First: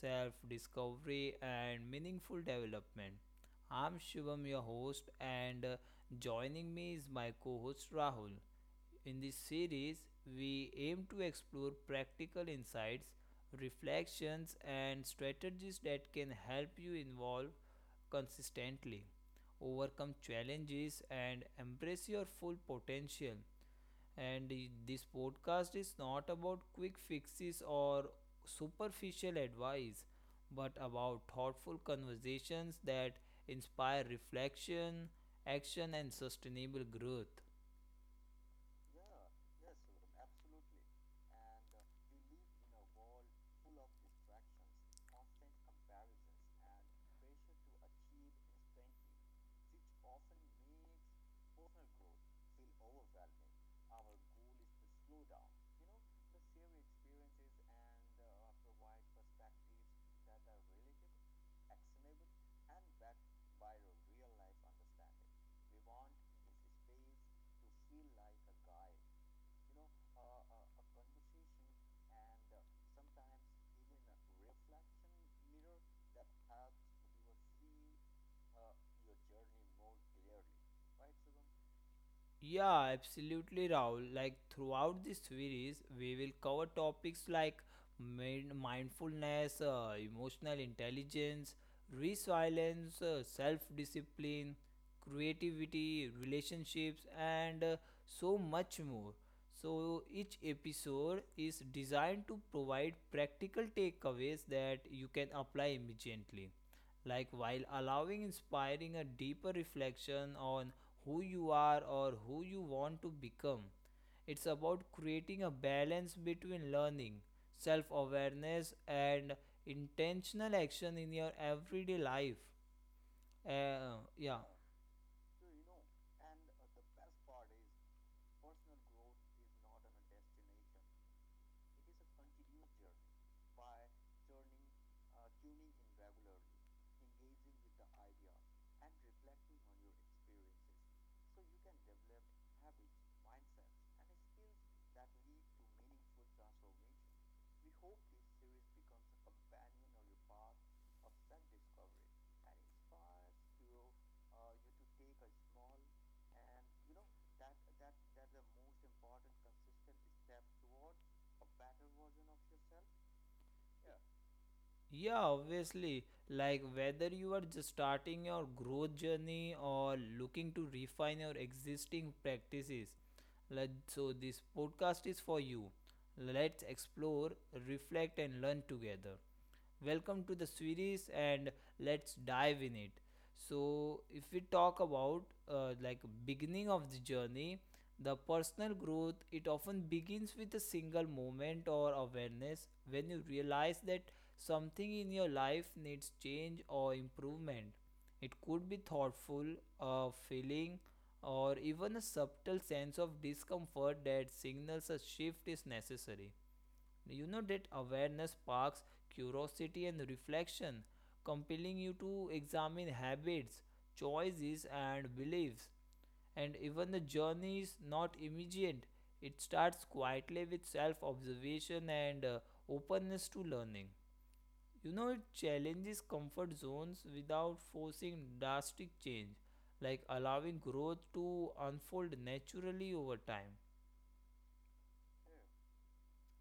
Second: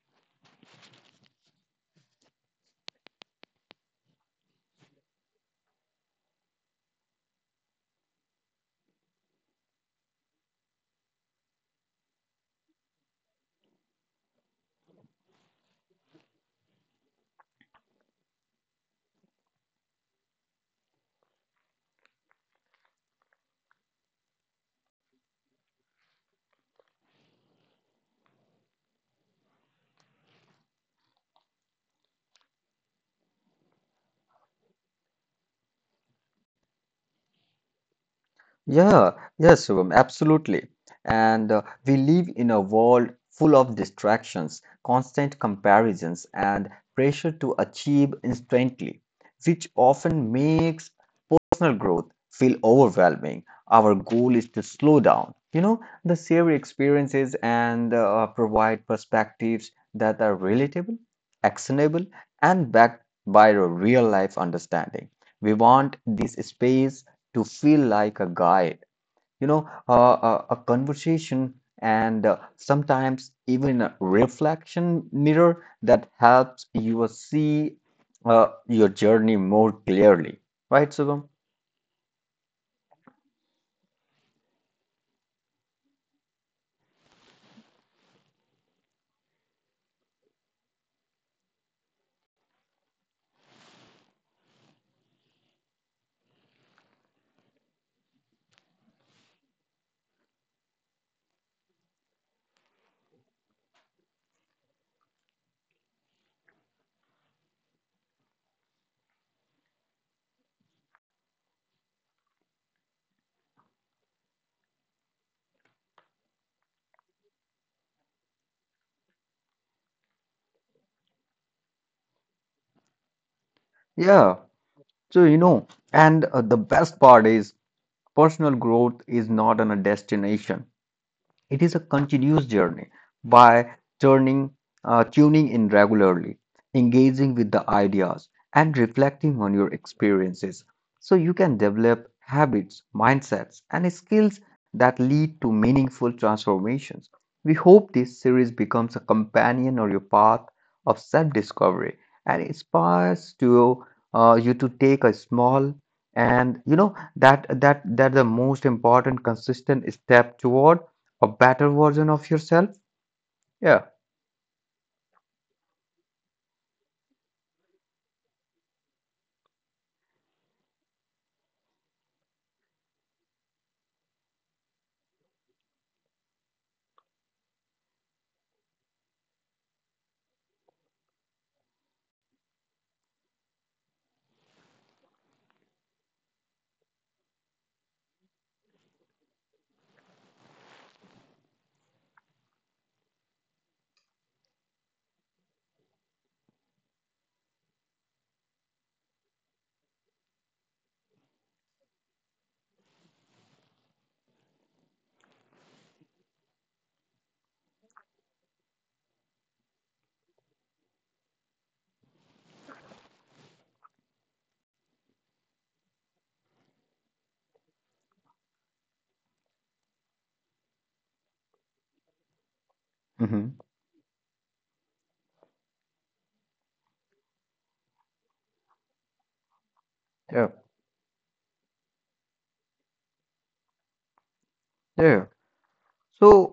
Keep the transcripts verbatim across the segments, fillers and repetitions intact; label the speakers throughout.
Speaker 1: self discovery, and meaningful development. I'm Shivam, your host, and uh, joining me is my co host Rahul. In this series, we aim to explore practical insights, reflections, and strategies that can help you evolve consistently, overcome challenges, and embrace your full potential. And this podcast is not about quick fixes or superficial advice, but about thoughtful conversations that inspire reflection, action, and sustainable growth.
Speaker 2: Yeah, yes, um, absolutely. And uh, we live in a world full of distractions, constant comparisons, and pressure to achieve instantly, which often makes personal growth feel overwhelming. Our goal is to slow down, you know, the share experiences and uh, provide perspectives that are relatable, actionable, and backed by a real life understanding. We want this space to feel like a guide, you know, uh, a, a conversation, and uh, sometimes even a reflection mirror that helps you see uh, your journey more clearly. Right, Shubham?
Speaker 1: Yeah, absolutely, Rahul. Like throughout this series, we will cover topics like min- mindfulness, uh, emotional intelligence, resilience, uh, self-discipline, creativity, relationships, and uh, so much more. So each episode is designed to provide practical takeaways that you can apply immediately, like while allowing inspiring a deeper reflection on who you are or who you want to become. It's about creating a balance between learning, self awareness, and intentional action in your everyday life. uh,
Speaker 2: Yeah.
Speaker 1: yeah
Speaker 2: So, you know, and uh, the best part is personal growth is not on a destination. It is a continuous journey by turning, uh, tuning in regularly, engaging with the ideas, and reflecting on your experiences so you can develop habits, mindsets, and skills that lead to meaningful transformations. We hope this series becomes a companion on your path of self discovery and inspires to uh, you to take a small and you know that that that the most important consistent step toward a better version of yourself? Yeah.
Speaker 1: Yeah, obviously. Like whether you are just starting your growth journey or looking to refine your existing practices. Let, so, this podcast is for you. Let's explore, reflect, and learn together. Welcome to the series, and let's dive in it. So, if we talk about uh, like beginning of the journey, the personal growth it often begins with a single moment or awareness when you realize that something in your life needs change or improvement. It could be thoughtful, a feeling, or even a subtle sense of discomfort that signals a shift is necessary. You know, that awareness sparks curiosity and reflection, compelling you to examine habits, choices, and beliefs. And even the journey is not immediate, it starts quietly with self observation and uh, openness to
Speaker 2: Mm-hmm.
Speaker 1: learning. You know, it challenges comfort zones without forcing drastic change, like
Speaker 2: Yeah.
Speaker 1: allowing growth to unfold naturally over time.
Speaker 2: Yeah. So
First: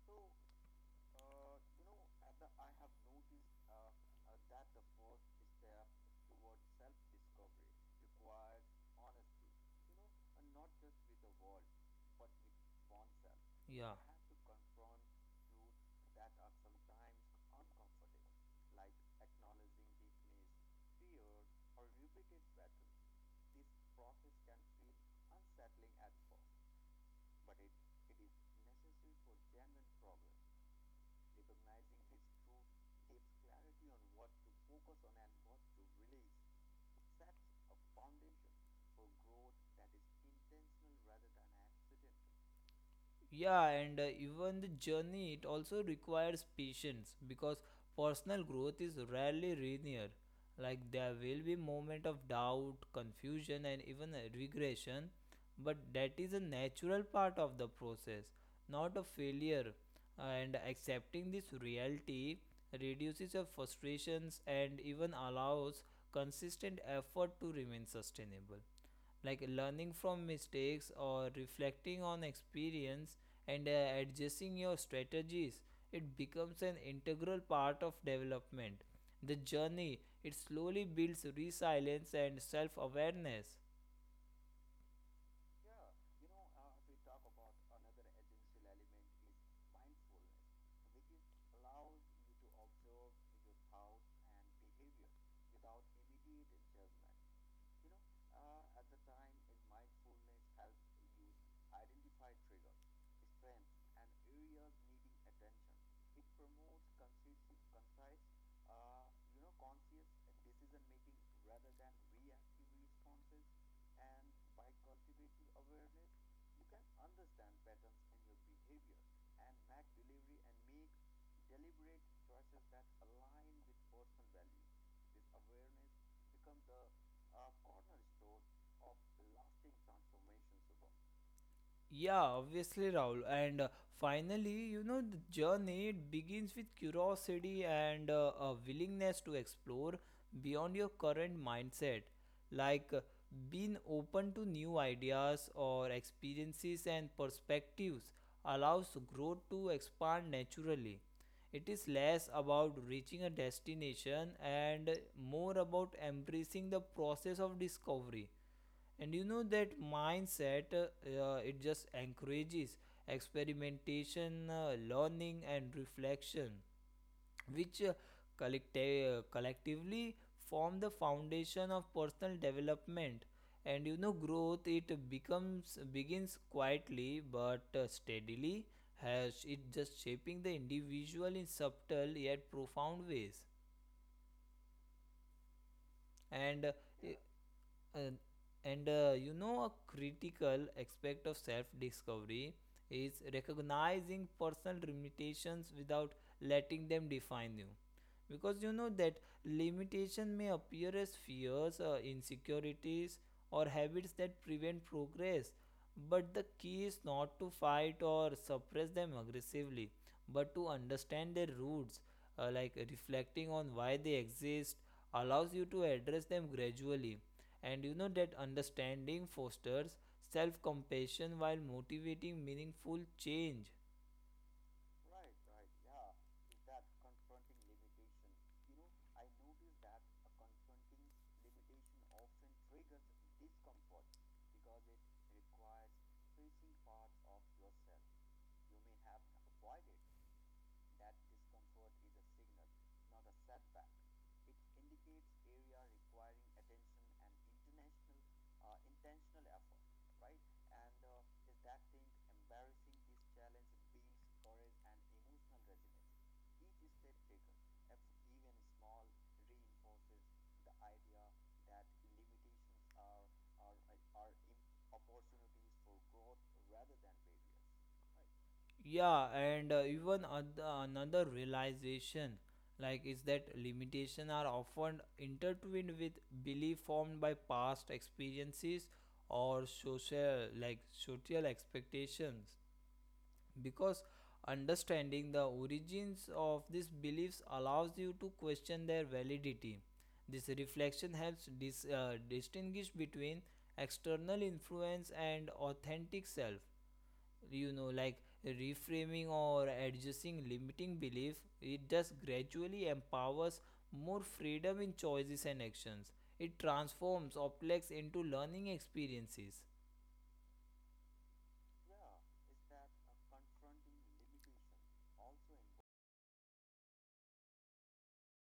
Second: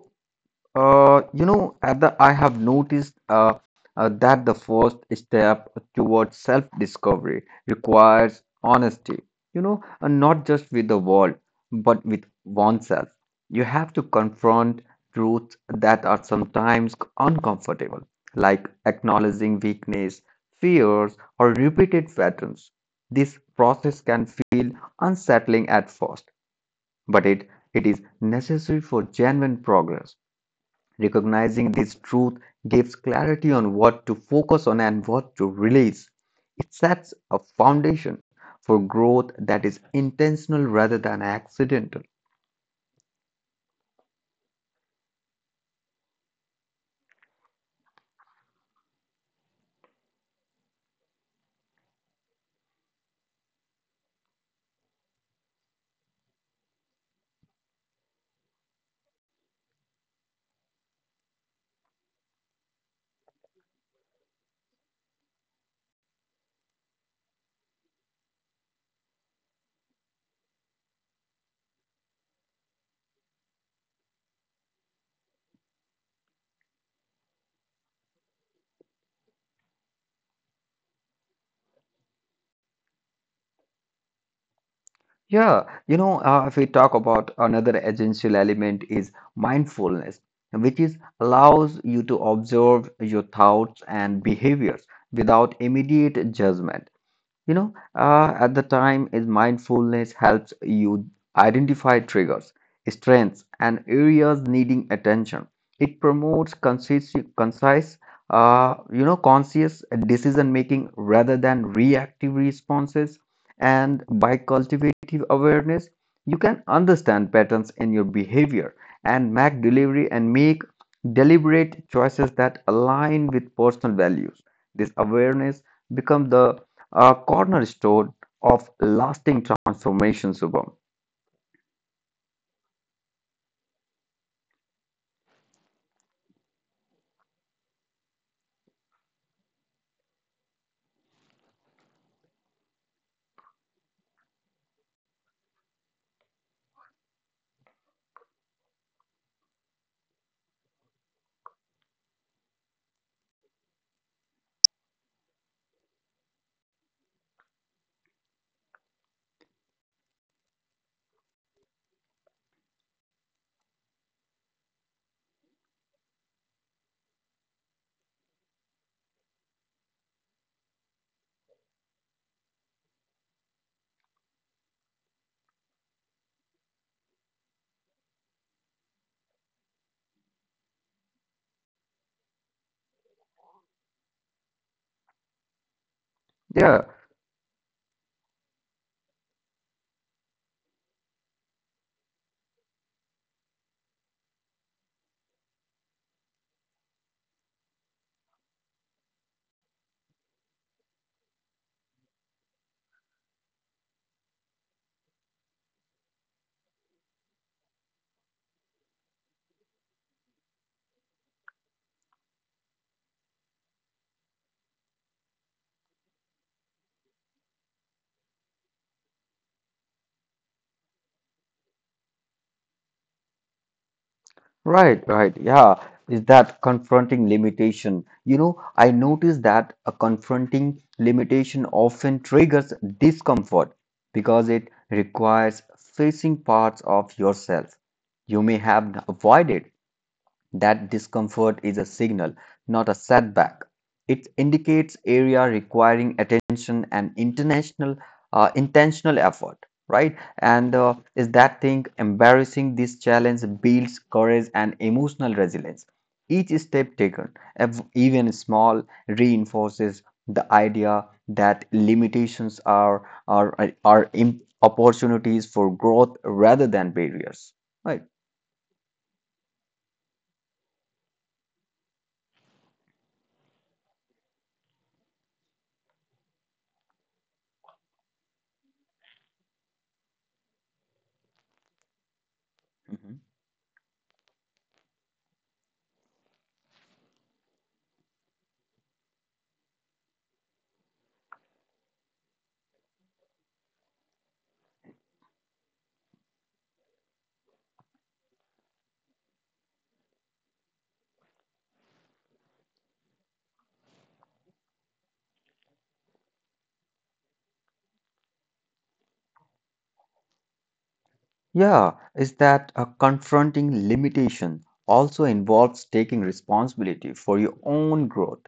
Speaker 2: Uh, you know, at the, I have noticed uh, uh, that the first step towards self-discovery requires honesty, you know, and not just with the world, but with oneself. You have
Speaker 1: Yeah.
Speaker 2: to confront truths that are sometimes uncomfortable, like acknowledging weakness, fears, or repeated patterns. This process can feel unsettling at first, but it, it is necessary for genuine progress. Recognizing this truth gives clarity on what to focus on and what to release. It sets a foundation for growth that is intentional rather than accidental.
Speaker 1: Yeah, and uh, even the journey, it also requires patience because personal growth is rarely linear. Like there will be moment of doubt, confusion, and even uh, regression, but that is a natural part of the process, not a failure. And accepting this reality reduces your frustrations and even allows consistent effort to remain sustainable, like learning from mistakes or reflecting on experience and uh, adjusting your strategies. It becomes an integral part of development. The journey it slowly builds resilience and self awareness.
Speaker 2: Yeah, you know, uh, if we talk about another essential element is mindfulness, which is allows you to observe your thoughts and behaviors without immediate judgment. You know, uh, at the time is mindfulness helps you identify triggers, strengths, and areas needing attention. It promotes concise, concise, uh, you know, conscious decision making rather than reactive responses. And by cultivative awareness, you can understand patterns in your behavior and make delivery and make deliberate choices that align with personal values. This awareness becomes the a cornerstone of lasting transformation, Subham.
Speaker 1: Yeah, obviously, Rahul. And uh, finally, you know, the journey it begins with curiosity and uh, a willingness to explore beyond your current mindset, like uh, being open to new ideas or experiences and perspectives allows growth to expand naturally. It is less about reaching a destination and more about embracing the process of discovery. And you know that mindset, uh, uh, it just encourages experimentation, uh, learning, and reflection, which uh, collect- uh, collectively form the foundation of personal development. And you know growth it becomes begins quietly but uh, steadily, has it just shaping the individual in subtle yet profound ways.
Speaker 2: Yeah,
Speaker 1: And uh, i- and, and uh, you know a critical aspect of self discovery is recognizing personal limitations without letting them define you, because you know that limitation may appear as fears, uh, insecurities, or habits that prevent progress. But the key is not to fight or suppress them aggressively, but to understand their roots. Uh, like reflecting on why they exist allows you to address them gradually, and you know that understanding fosters self compassion while motivating meaningful change.
Speaker 2: right, right. Yeah, is that confronting limitation. You know, I noticed that a confronting limitation often triggers discomfort because it requires facing parts of yourself you may have avoided. That discomfort is a signal, not a setback. It indicates area requiring attention and international uh, intentional effort, right? And uh, is that thing embarrassing this challenge builds courage and emotional resilience. Each step taken, ev- even small, reinforces the idea that limitations are are are are im- opportunities for growth rather than barriers, right?
Speaker 1: Yeah, and uh, even oth- another realization like is that limitation are often intertwined with belief formed by past experiences or social, like social expectations, because understanding the origins of these beliefs allows you to question their validity. This reflection helps dis- uh, distinguish between external influence and authentic self. You know, like reframing or adjusting limiting belief, it just gradually empowers more freedom in choices and actions. It transforms objects into learning experiences.
Speaker 2: Yeah, is that a confronting limitation also involves taking responsibility for your own growth.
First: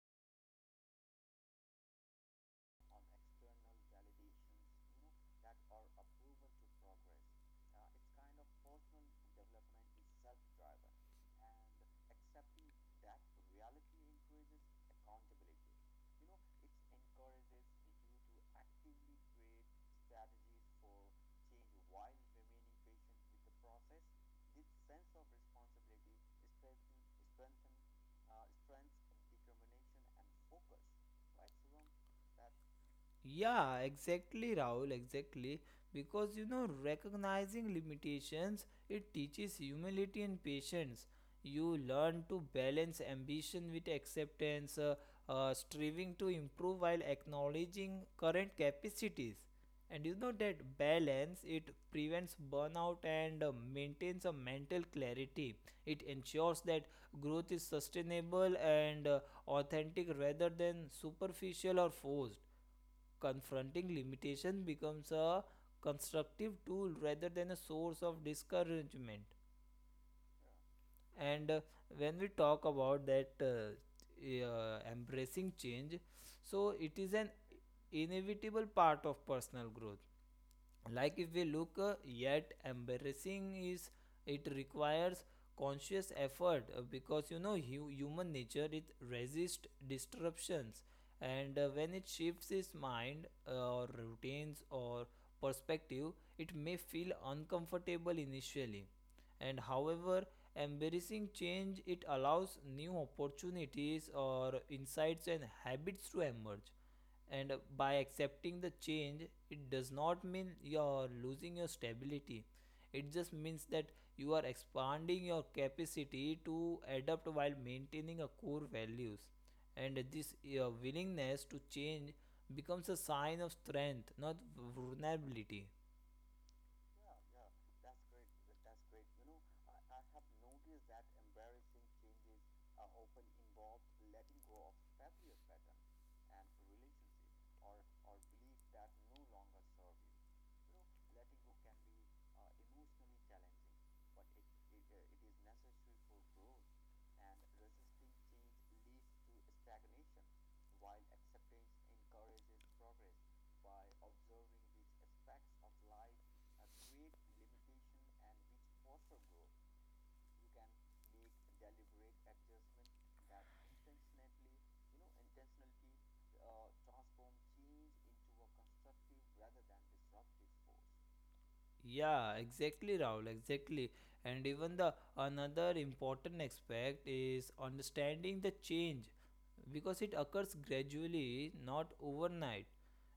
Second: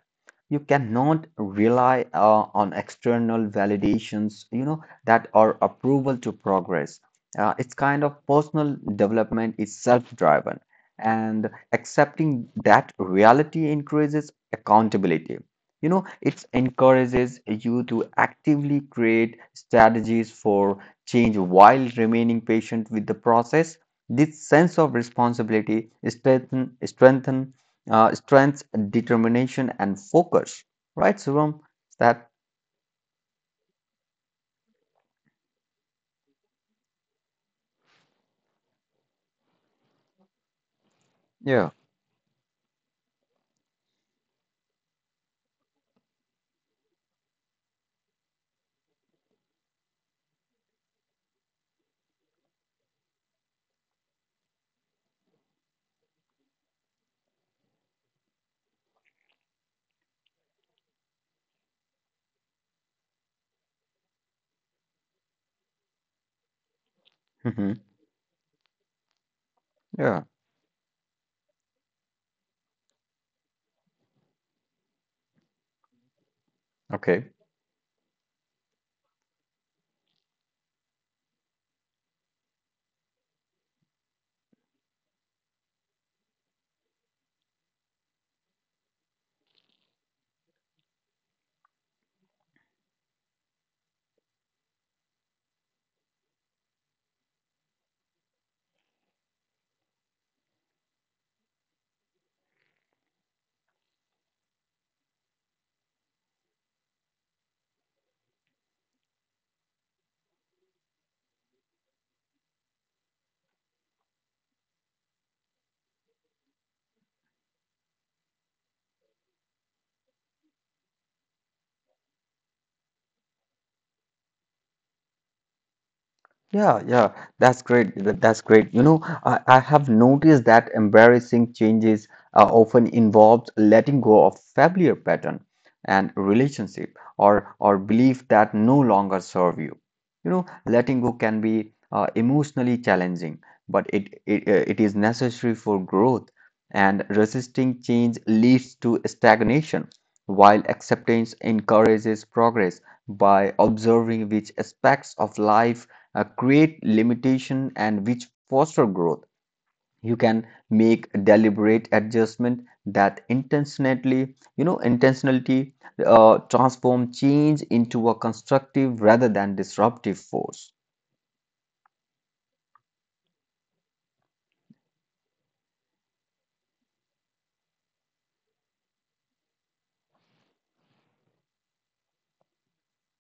Speaker 2: You cannot rely uh, on external validations, you know, that are approval to progress. Uh, it's kind of personal development is self-driven, and accepting that reality increases accountability. You know, it encourages you to actively create strategies for change while remaining patient with the process. This sense of responsibility strengthen, strengthen, uh, strengths determination and focus. Right, Shivam? Is That
Speaker 1: Yeah, exactly, Rahul, exactly. Because you know, recognizing limitations, it teaches humility and patience.
Speaker 2: yeah,
Speaker 1: You learn to balance ambition with acceptance, uh, uh, striving to improve while acknowledging current capacities. And you know that balance it prevents burnout and uh, maintains a mental clarity. It ensures that growth is sustainable and uh, authentic rather than superficial or forced. Confronting limitations becomes a constructive tool rather than a
Speaker 2: hmm
Speaker 1: source of discouragement.
Speaker 2: yeah,
Speaker 1: And uh, when we talk about that uh, uh, embracing change, so it is an
Speaker 2: okay.
Speaker 1: inevitable part of personal growth. Like if we look uh, yet embarrassing is, it requires conscious effort, uh, because you know hu- human nature it resists disruptions. And uh, when it shifts its mind, uh, or routines or perspective, it may feel uncomfortable initially. And however, embracing change, it allows new opportunities or insights and habits to emerge. And by accepting the change, it does not mean you're losing your stability. It just means that you are expanding your capacity to adapt while maintaining your core values. And this uh, willingness to change becomes a sign of strength, not vulnerability.
Speaker 2: Yeah, yeah, that's great. that- That's great. You know, I, I have noticed that embarrassing changes uh, often involves letting go of familiar pattern and relationship or or belief that no longer serve you. You know, letting go can be uh, emotionally challenging, but it, it uh, it is necessary for growth. And resisting change leads to stagnation, while acceptance encourages progress by observing which aspects of life uh, create limitation and which foster growth you can make deliberate adjustment that intentionally you know intentionality uh, transform change into a constructive rather than disruptive force.
Speaker 1: Yeah, exactly, Rahul, exactly. And even the another important aspect is understanding the change because it occurs gradually, not overnight.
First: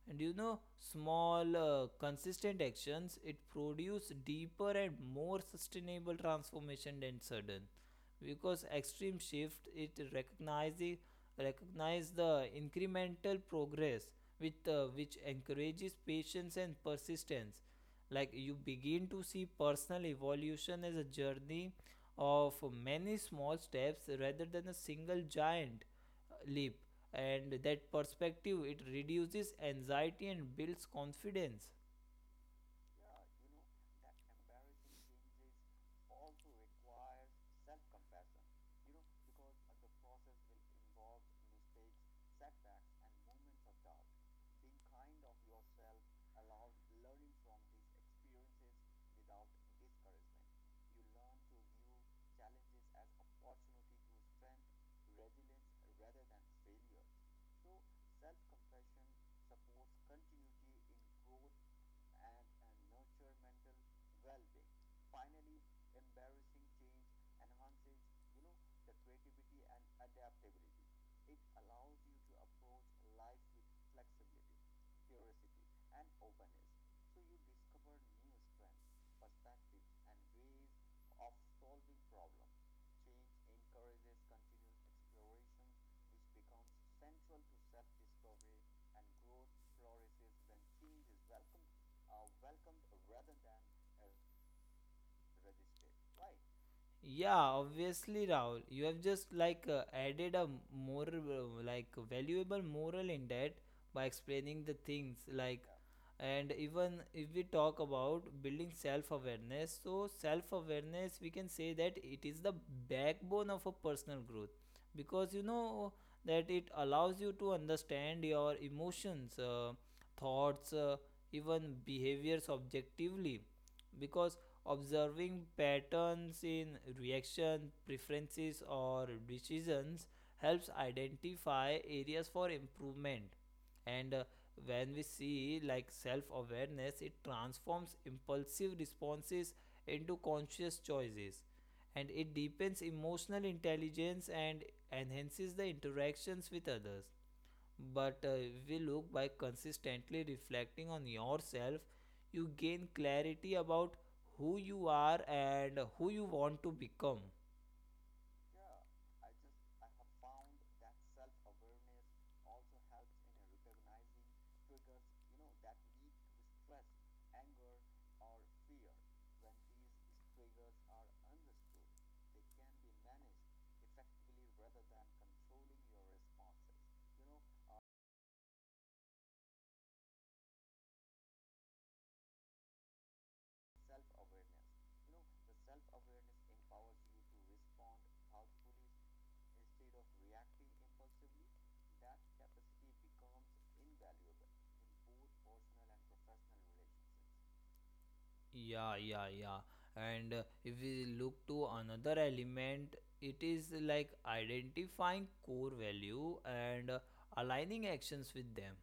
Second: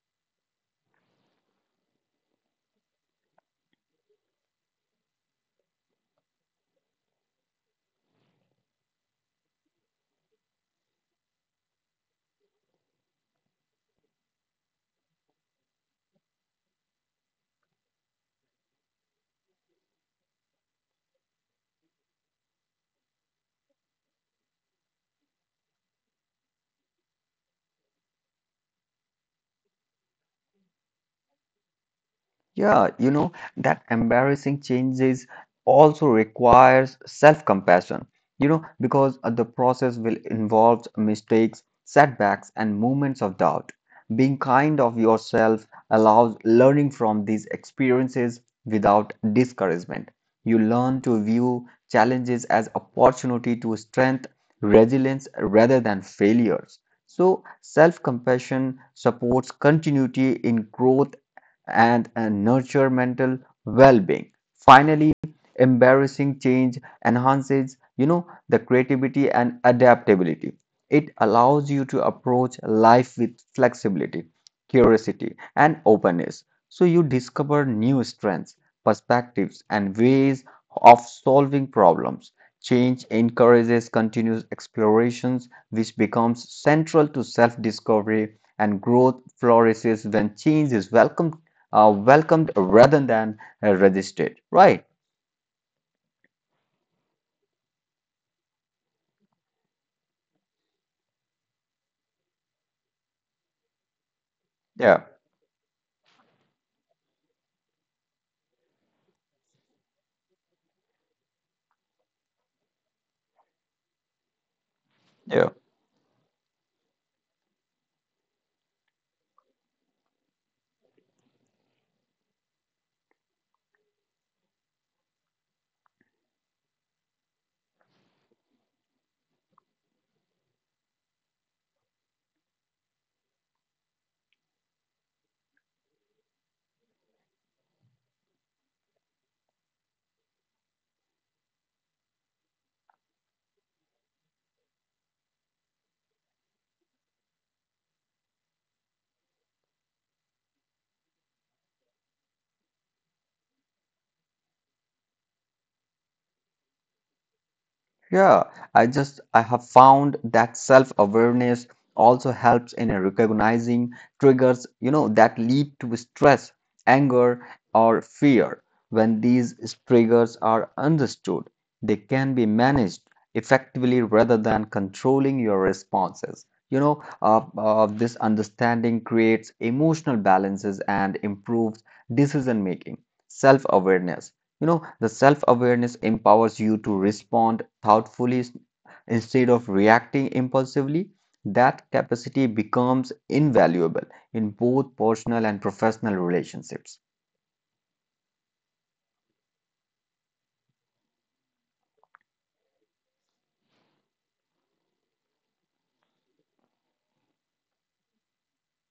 Speaker 1: And you know, small, uh, consistent actions it produce deeper and more sustainable transformation than sudden. Because extreme shift it recognizes recognize the incremental progress with uh, which encourages patience and persistence, like you begin to see personal evolution as a journey of many small steps rather than a single giant uh, leap. And that perspective it reduces anxiety and builds confidence.
Speaker 2: Yeah, you know, that embarrassing changes also requires self-compassion, you know, because uh, the process will involve mistakes, setbacks, and moments of doubt. Being kind of yourself allows learning from these experiences without discouragement. You learn to view challenges as opportunity to strengthen resilience rather than failures. So, self-compassion supports continuity in growth and uh, nurture mental well-being. Finally, embarrassing change enhances, you know, the creativity and adaptability. It allows you to approach life with flexibility, curiosity, and openness. So you discover new strengths, perspectives, and ways of solving problems. Change encourages continuous explorations, which becomes central to self discovery, and growth flourishes when change is welcomed uh, welcomed rather than uh, resisted, right?
Speaker 1: Yeah, obviously, Rahul. You have just like uh, added a more uh, like valuable moral in that by explaining the
Speaker 2: Yeah,
Speaker 1: things like, and even if we talk about building self-awareness, so self-awareness we can say that it is the backbone of a personal growth, because you
Speaker 2: yeah.
Speaker 1: know that it allows you to understand your emotions, uh, thoughts, uh, even behaviors objectively, because observing patterns in reaction, preferences, or decisions helps identify areas for improvement. And uh, when we see like self awareness, it transforms impulsive responses into conscious choices. And it deepens emotional intelligence and enhances the interactions with others. But uh, if you look by consistently reflecting on yourself, you gain clarity about who you are and who you want to become.
Speaker 2: Yeah, I just I have found that self-awareness also helps in recognizing triggers, you know, that lead to stress, anger, or fear. When these triggers are understood, they can be managed effectively rather than controlling your responses. You know, uh, uh, this understanding creates emotional balances and improves decision making. Self-awareness you know, the self-awareness empowers you to respond thoughtfully s- instead of reacting impulsively. That capacity becomes invaluable in both personal and professional relationships.
Speaker 1: Yeah, yeah, yeah. And uh, if we look to another element, it is like identifying core value and uh, aligning actions with them.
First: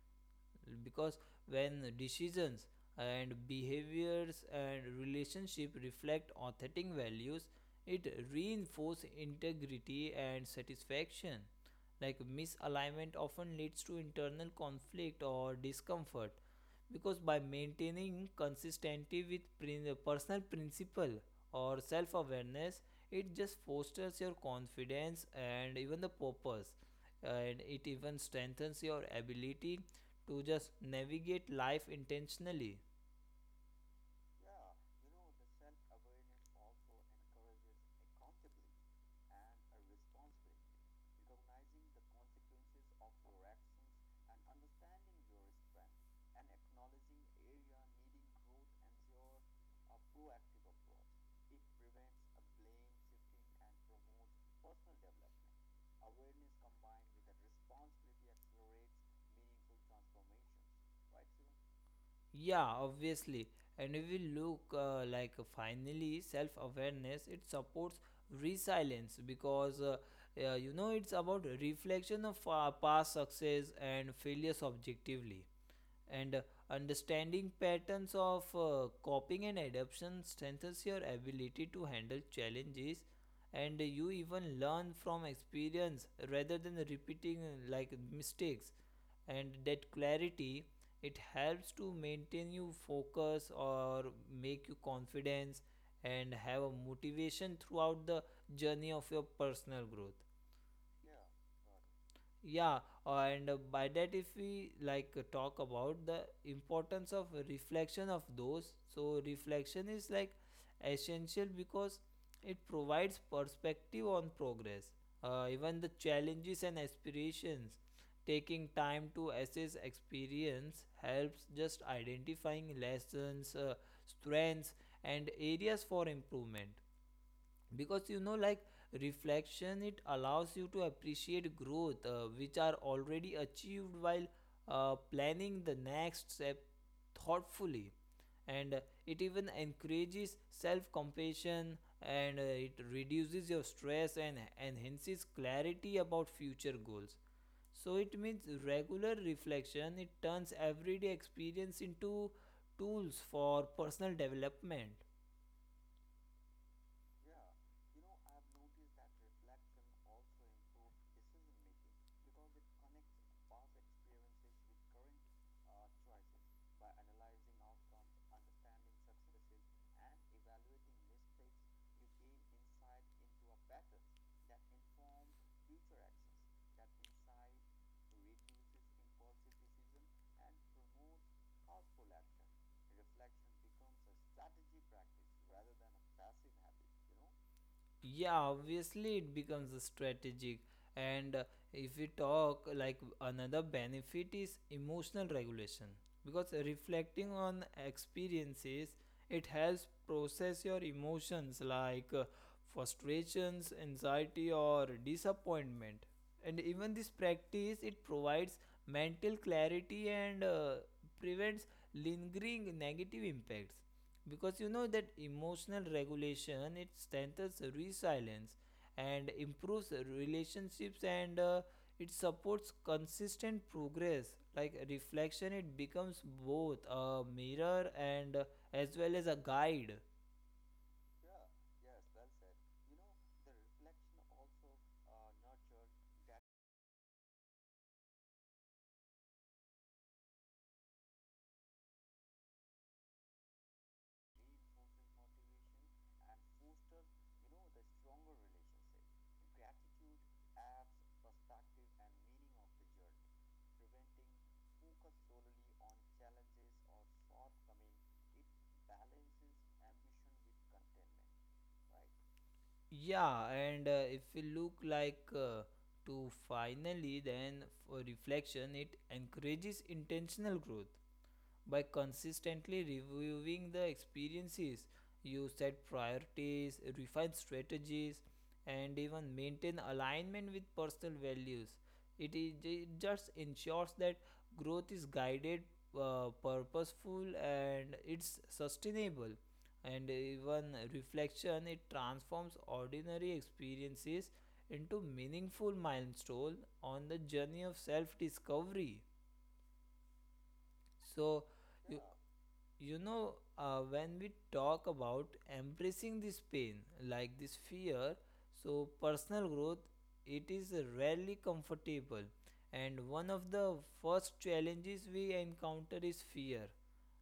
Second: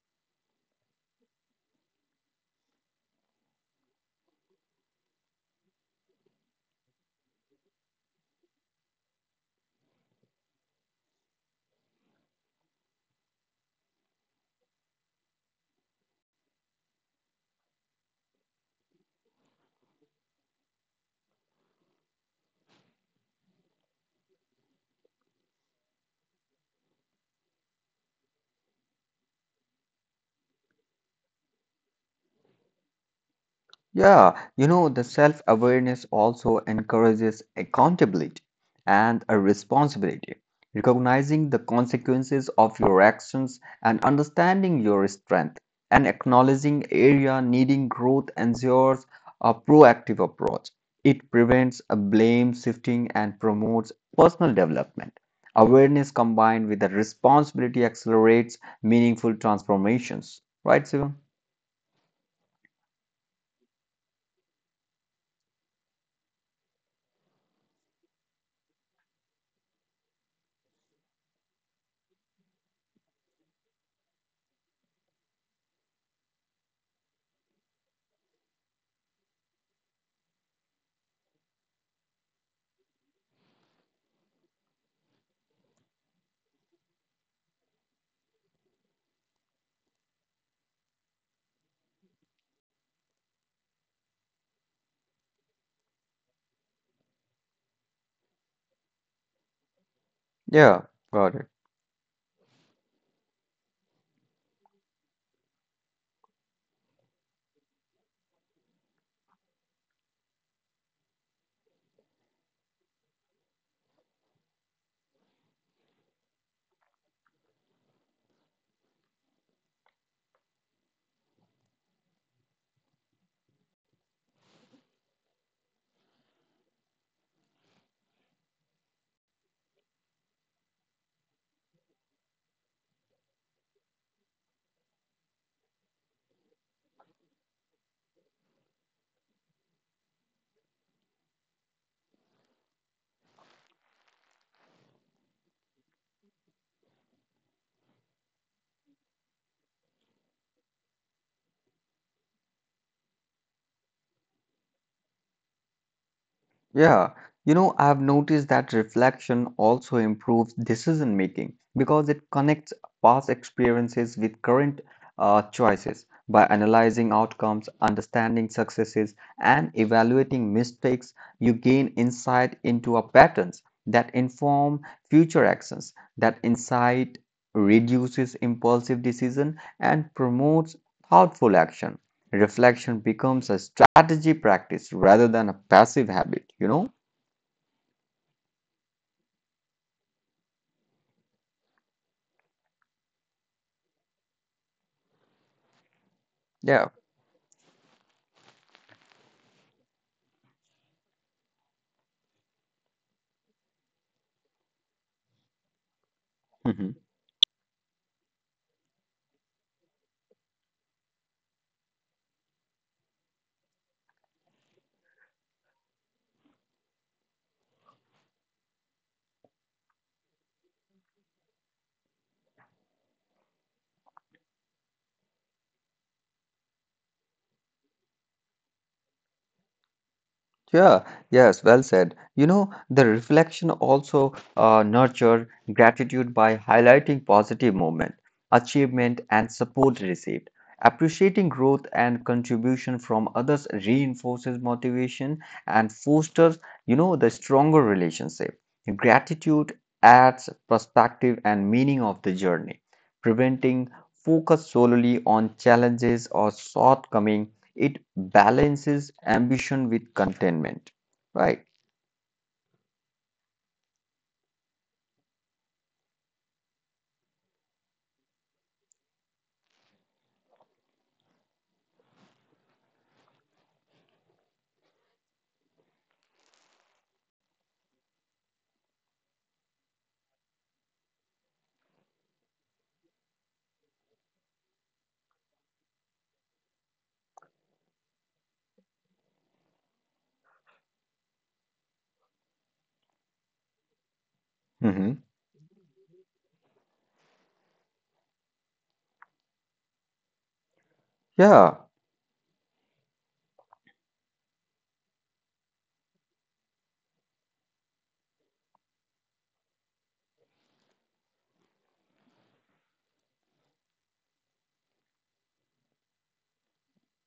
Speaker 1: Because when decisions and behaviors and relationship reflect authentic values, it reinforces integrity and satisfaction. Like misalignment often leads to internal conflict or discomfort, because by maintaining consistency with personal principle or self awareness, it just fosters your confidence and even the purpose, and it even strengthens your ability to just navigate life intentionally.
Speaker 2: Yeah, you know, the self-awareness also encourages accountability and a responsibility, recognizing the consequences of your actions and understanding your strength and acknowledging area needing growth ensures a proactive approach. It prevents a blame shifting and promotes personal development. Awareness combined with the responsibility accelerates meaningful transformations. Right, Sivam?
Speaker 1: Yeah, obviously. And if we look uh, like finally, self awareness, it supports resilience, because uh, uh, you know it's about reflection of uh, past success and failures objectively, and uh, understanding patterns of uh, coping and adaptation strengthens your ability to handle challenges. And you even learn from experience rather than repeating uh, like mistakes. And that clarity it helps to maintain you focus or make you confidence and have a motivation throughout the journey of your personal growth.
Speaker 2: Yeah, got it.
Speaker 1: Yeah, and uh, by that if we like uh, talk about the importance of reflection of those, so reflection is like essential because it provides perspective on progress, uh, even the challenges and aspirations. Taking time to assess experience helps just identifying lessons, uh, strengths, and areas for improvement, because you know like reflection it allows you to appreciate growth uh, which are already achieved while uh, planning the next step thoughtfully. And uh, it even encourages self compassion and uh, it reduces your stress and enhances clarity about future goals. So it means regular reflection it turns everyday experience into tools for personal development.
Speaker 2: Yeah, you know, I've noticed that reflection also improves decision making because it connects past experiences with current uh, choices. By analyzing outcomes, understanding successes, and evaluating mistakes, you gain insight into our patterns that inform future actions. That insight reduces impulsive decision and promotes thoughtful action. Reflection becomes a strategy practice rather than a passive habit, you know?
Speaker 1: Yeah, obviously it becomes a strategic. And uh, if we talk like another benefit is emotional regulation, because
Speaker 2: Yeah.
Speaker 1: reflecting on experiences it helps process your emotions, like uh, frustrations, anxiety, or disappointment. And even
Speaker 2: Mhm.
Speaker 1: this practice it provides mental clarity and uh, prevents lingering negative impacts, because you know that emotional regulation it strengthens resilience and improves relationships, and uh, it supports consistent progress. Like reflection it becomes both a mirror and uh, as well as a guide.
Speaker 2: Yeah, yes, well said. You know, the reflection also uh, nurture gratitude by highlighting positive moment, achievement, and support received. Appreciating growth and contribution from others reinforces motivation and fosters, you know, the stronger relationship. Gratitude adds perspective and meaning of the journey, preventing focus solely on challenges or shortcomings it balances ambition with contentment, right?
Speaker 1: Yeah, and uh, if we look like uh, to finally, then for reflection, it encourages intentional growth by consistently reviewing the experiences. You set priorities, refine strategies, and even maintain alignment with personal values. It, is, it just ensures that growth is guided, uh, purposeful, and it's sustainable. And even reflection it transforms ordinary experiences into
Speaker 2: Hmm.
Speaker 1: meaningful milestone on the journey of self discovery. So
Speaker 2: Yeah,
Speaker 1: you, you know uh, when we talk about embracing this pain, like this fear, so personal growth it is rarely comfortable. And one of the first challenges we encounter is fear.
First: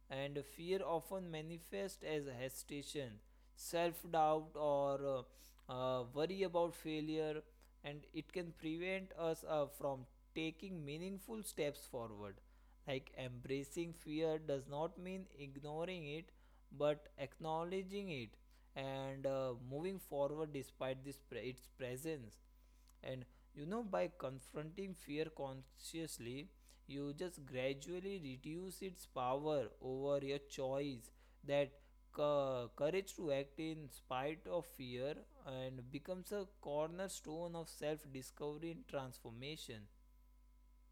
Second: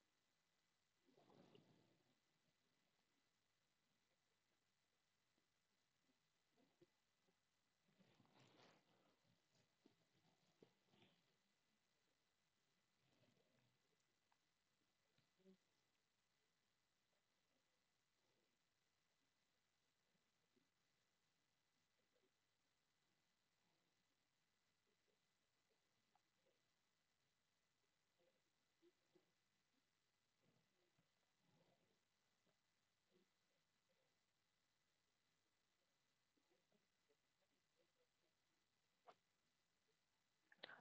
Speaker 1: And fear often manifests as hesitation, self doubt, or uh, uh, worry about failure, and it can prevent us uh, from taking meaningful steps forward. Like embracing fear does not mean ignoring it, but acknowledging it and uh, moving forward despite this pre- its presence. And you know, by confronting fear consciously, you just gradually reduce its power over your choice. That cou- courage to act in spite of fear and becomes a cornerstone of self discovery and transformation.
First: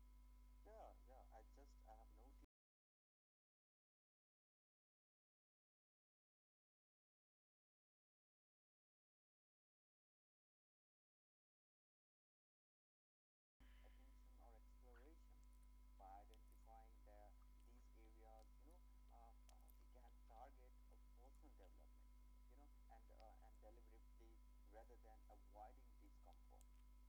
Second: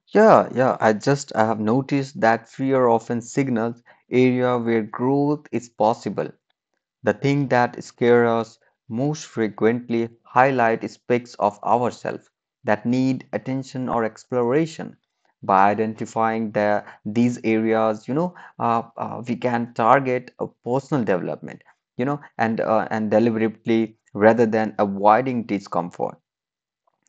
Speaker 2: yeah, yeah. I just I have noticed that fear often signals area where growth is possible. The thing that scare us most frequently highlight aspects of ourselves that need attention or exploration. By identifying the, these areas, you know, uh, uh, we can target a personal development, you know, and uh, and deliberately rather than avoiding discomfort.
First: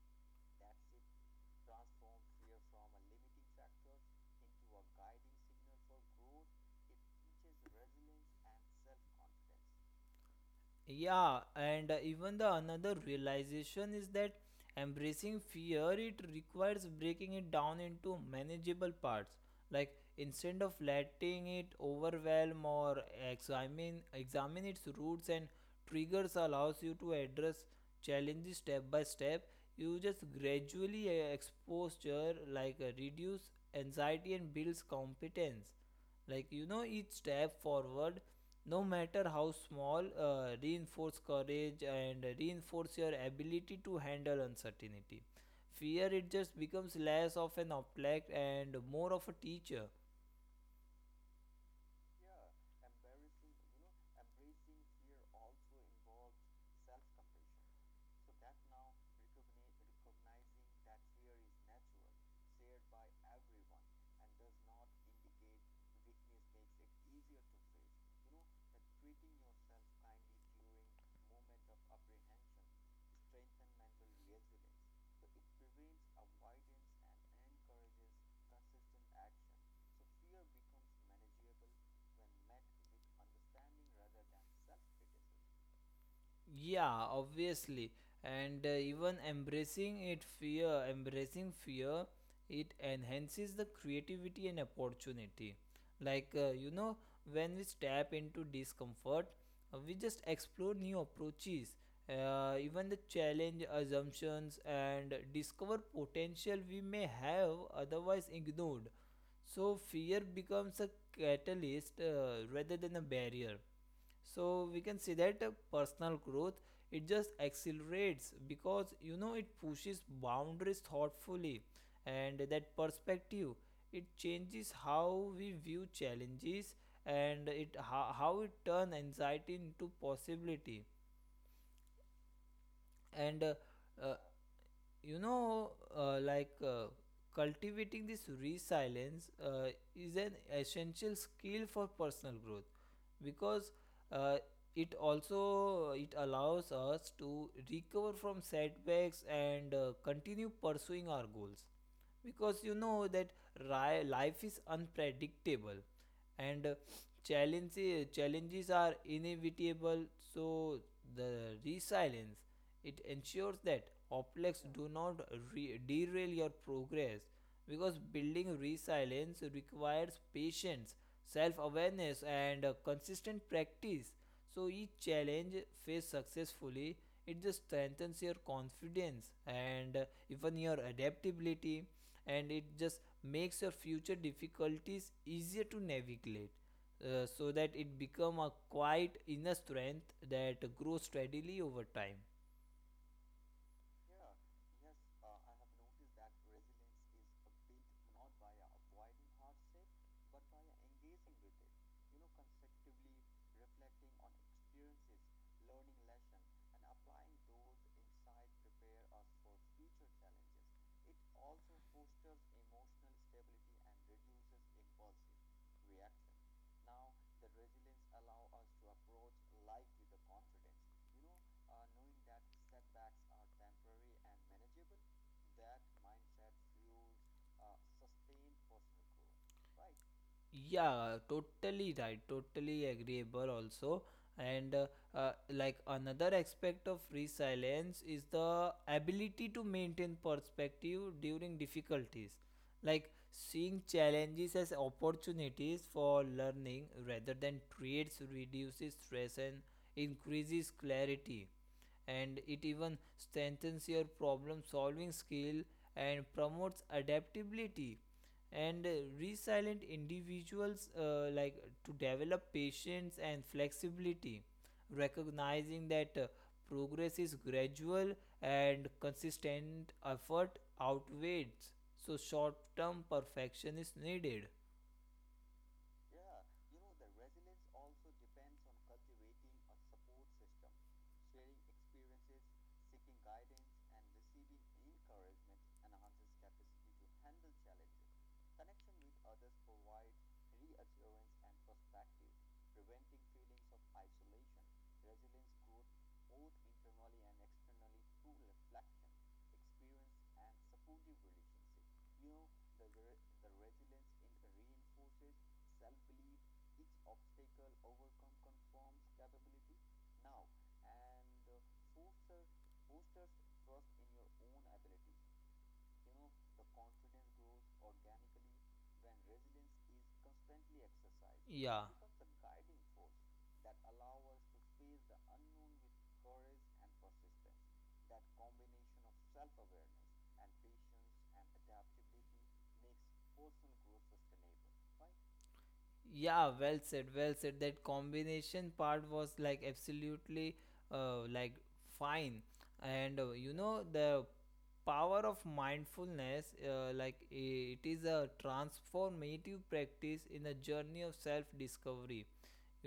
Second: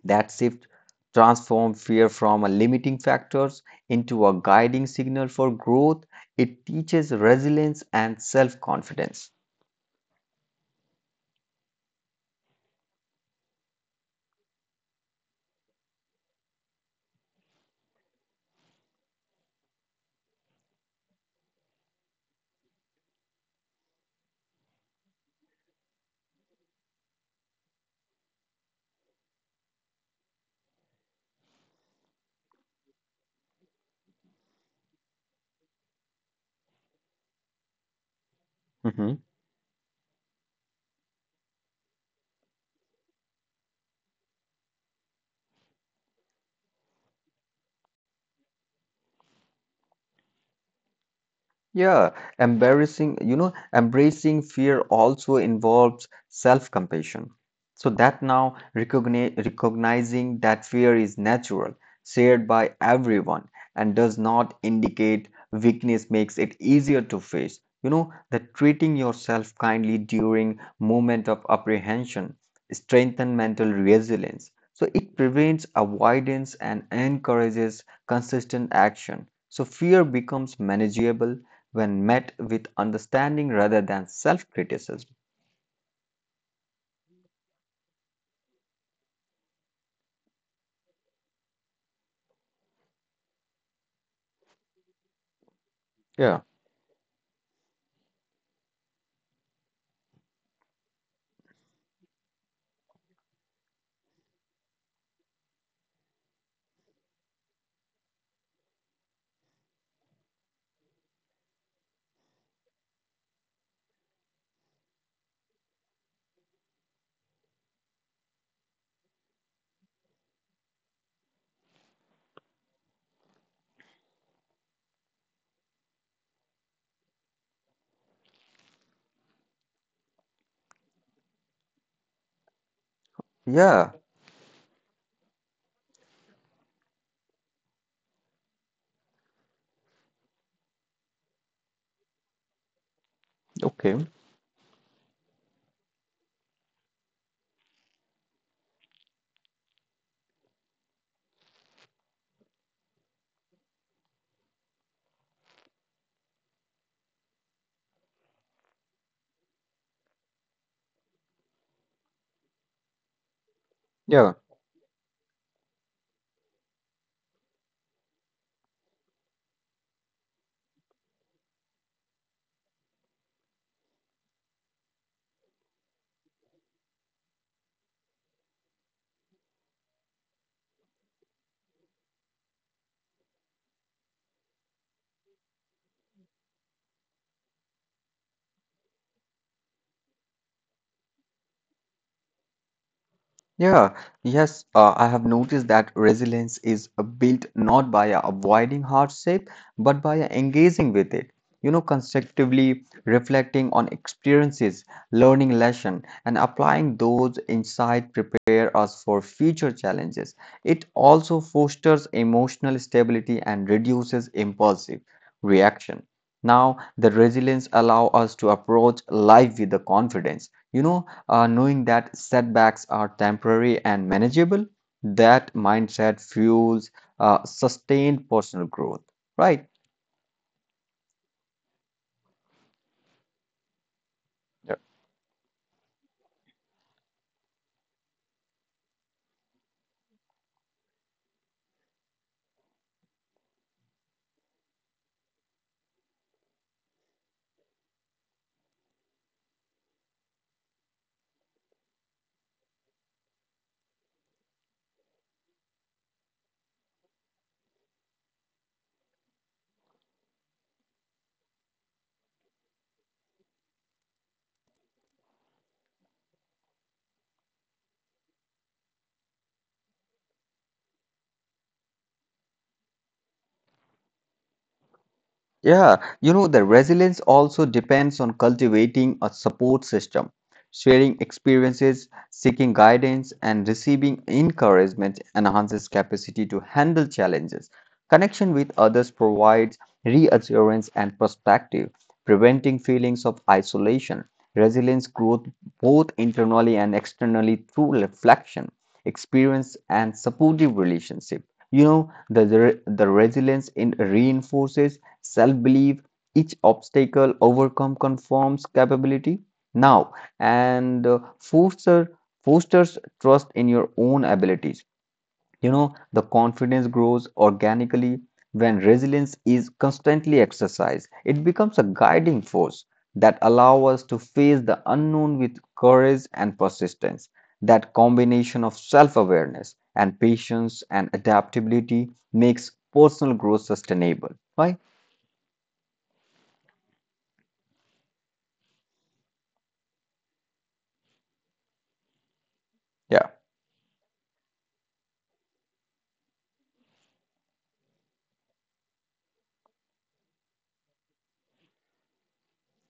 Speaker 2: That shift transform fear from a limiting factors into a guiding signal for growth. It teaches resilience and self-confidence.
Speaker 1: Yeah, and uh, even the another realization is that embracing fear it requires breaking it down into manageable parts. Like instead of letting it overwhelm or examine examine its roots and triggers allows you to address challenges step by step. You just gradually uh, expose like uh, reduce anxiety and builds competence like you know each step forward no
Speaker 2: Mm-hmm.
Speaker 1: matter how small, uh, reinforce courage and reinforce your ability to handle uncertainty. Fear it just becomes less of an object and more of a teacher.
Speaker 2: Yeah, embarrassing, you know, embracing fear also involves self-compassion. So that now recogni recognizing that fear is natural, shared by everyone, and does not indicate weakness makes it easier to face. You know, that treating yourself kindly during moment of apprehension strengthen mental resilience. So it prevents avoidance and encourages consistent action. So fear becomes manageable when met with understanding rather than self criticism.
Speaker 1: Yeah, obviously. And uh, even embracing it fear, embracing fear, it enhances the creativity and opportunity. Like,
Speaker 2: Yeah.
Speaker 1: uh, you know, when we step into discomfort, uh, we just explore new approaches, uh, even the challenge assumptions and discover potential we may have otherwise ignored. So, fear becomes a catalyst uh, rather than a barrier so we can see that uh, personal growth it just accelerates because you know it pushes boundaries thoughtfully, and that perspective it changes how we view challenges and it how, how it turn anxiety into possibility and uh,
Speaker 2: Yeah.
Speaker 1: uh, you know uh, like uh, cultivating this resilience uh, is an essential skill for personal growth because
Speaker 2: Okay.
Speaker 1: uh, it also it allows us to recover from setbacks and uh, continue pursuing our goals because you know that ri- life is unpredictable and uh, challenges challenges are inevitable so the resilience it ensures that
Speaker 2: Yeah.
Speaker 1: O P L E X do not re- derail your progress because building resilience requires patience, self awareness, and uh, consistent practice. So each challenge faced successfully, it just strengthens your confidence and uh, even your adaptability, and it just makes your future difficulties easier to navigate. Uh, so that it become a quiet inner strength that grows steadily over time.
Speaker 2: Yeah, yes, uh, I have noticed that resilience is uh, built not by uh, avoiding hardship, but by uh, engaging with it. You know, constructively reflecting on experiences, learning lesson, and applying those insight prepare us for future challenges. It also fosters emotional stability and reduces impulsive reaction. Now, the resilience allow us to approach life with the confidence. You know, uh, knowing that setbacks are temporary and manageable, that mindset fuels uh, sustained personal growth, right?
Speaker 1: Yeah, totally right, totally agreeable also. And uh, uh, like another aspect of resilience is the ability to maintain perspective during difficulties, like seeing challenges as opportunities for learning rather than threats reduces stress and increases clarity, and it even strengthens your problem solving skill and promotes adaptability and uh, resilient individuals uh, like to develop patience and flexibility, recognizing that uh, progress is gradual and consistent effort outweighs so short term perfection is needed.
Speaker 2: Yeah, you know, the resilience also depends on cultivating a support system, sharing experiences, seeking guidance, and receiving encouragement enhances capacity to handle challenges. Connection with others provides reassurance and perspective, preventing feelings of isolation. Resilience growth both internally and externally through reflection, experience, and supportive relationship. You know, the, the, the resilience in reinforces self-belief, each obstacle overcome conforms capability now and uh, foster, fosters trust in your own abilities. You know, the confidence grows organically when resilience is constantly exercised. It becomes a
Speaker 1: Yeah.
Speaker 2: guiding force that allows us to face the unknown with courage and persistence. That combination of self awareness and
Speaker 1: Awareness,
Speaker 2: patience and
Speaker 1: adaptations, and adaptability
Speaker 2: adaptability
Speaker 1: makes food
Speaker 2: makes personal growth sustainable. Right?
Speaker 1: sustainable, right? Yeah, well said, well said. That combination part was like absolutely uh, like fine, and
Speaker 2: Yeah.
Speaker 1: uh, you know the power of mindfulness, uh, like i- it is a transformative practice in the journey of self-discovery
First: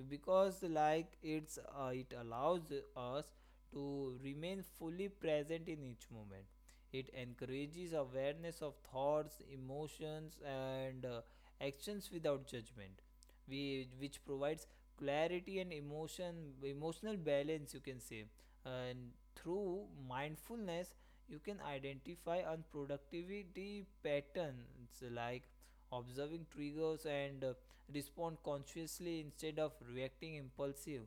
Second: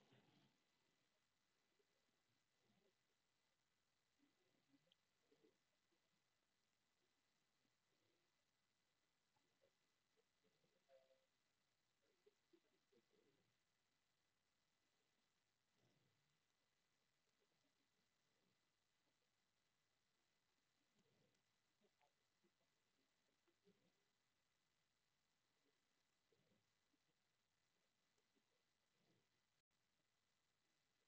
Speaker 1: because like it's uh, it allows us to remain fully present in each moment. It encourages awareness of thoughts, emotions, and uh, actions without judgment, we, which provides clarity and emotion emotional balance, you can say. And through mindfulness you can identify unproductivity patterns, like observing triggers and uh, respond consciously instead of reacting impulsive,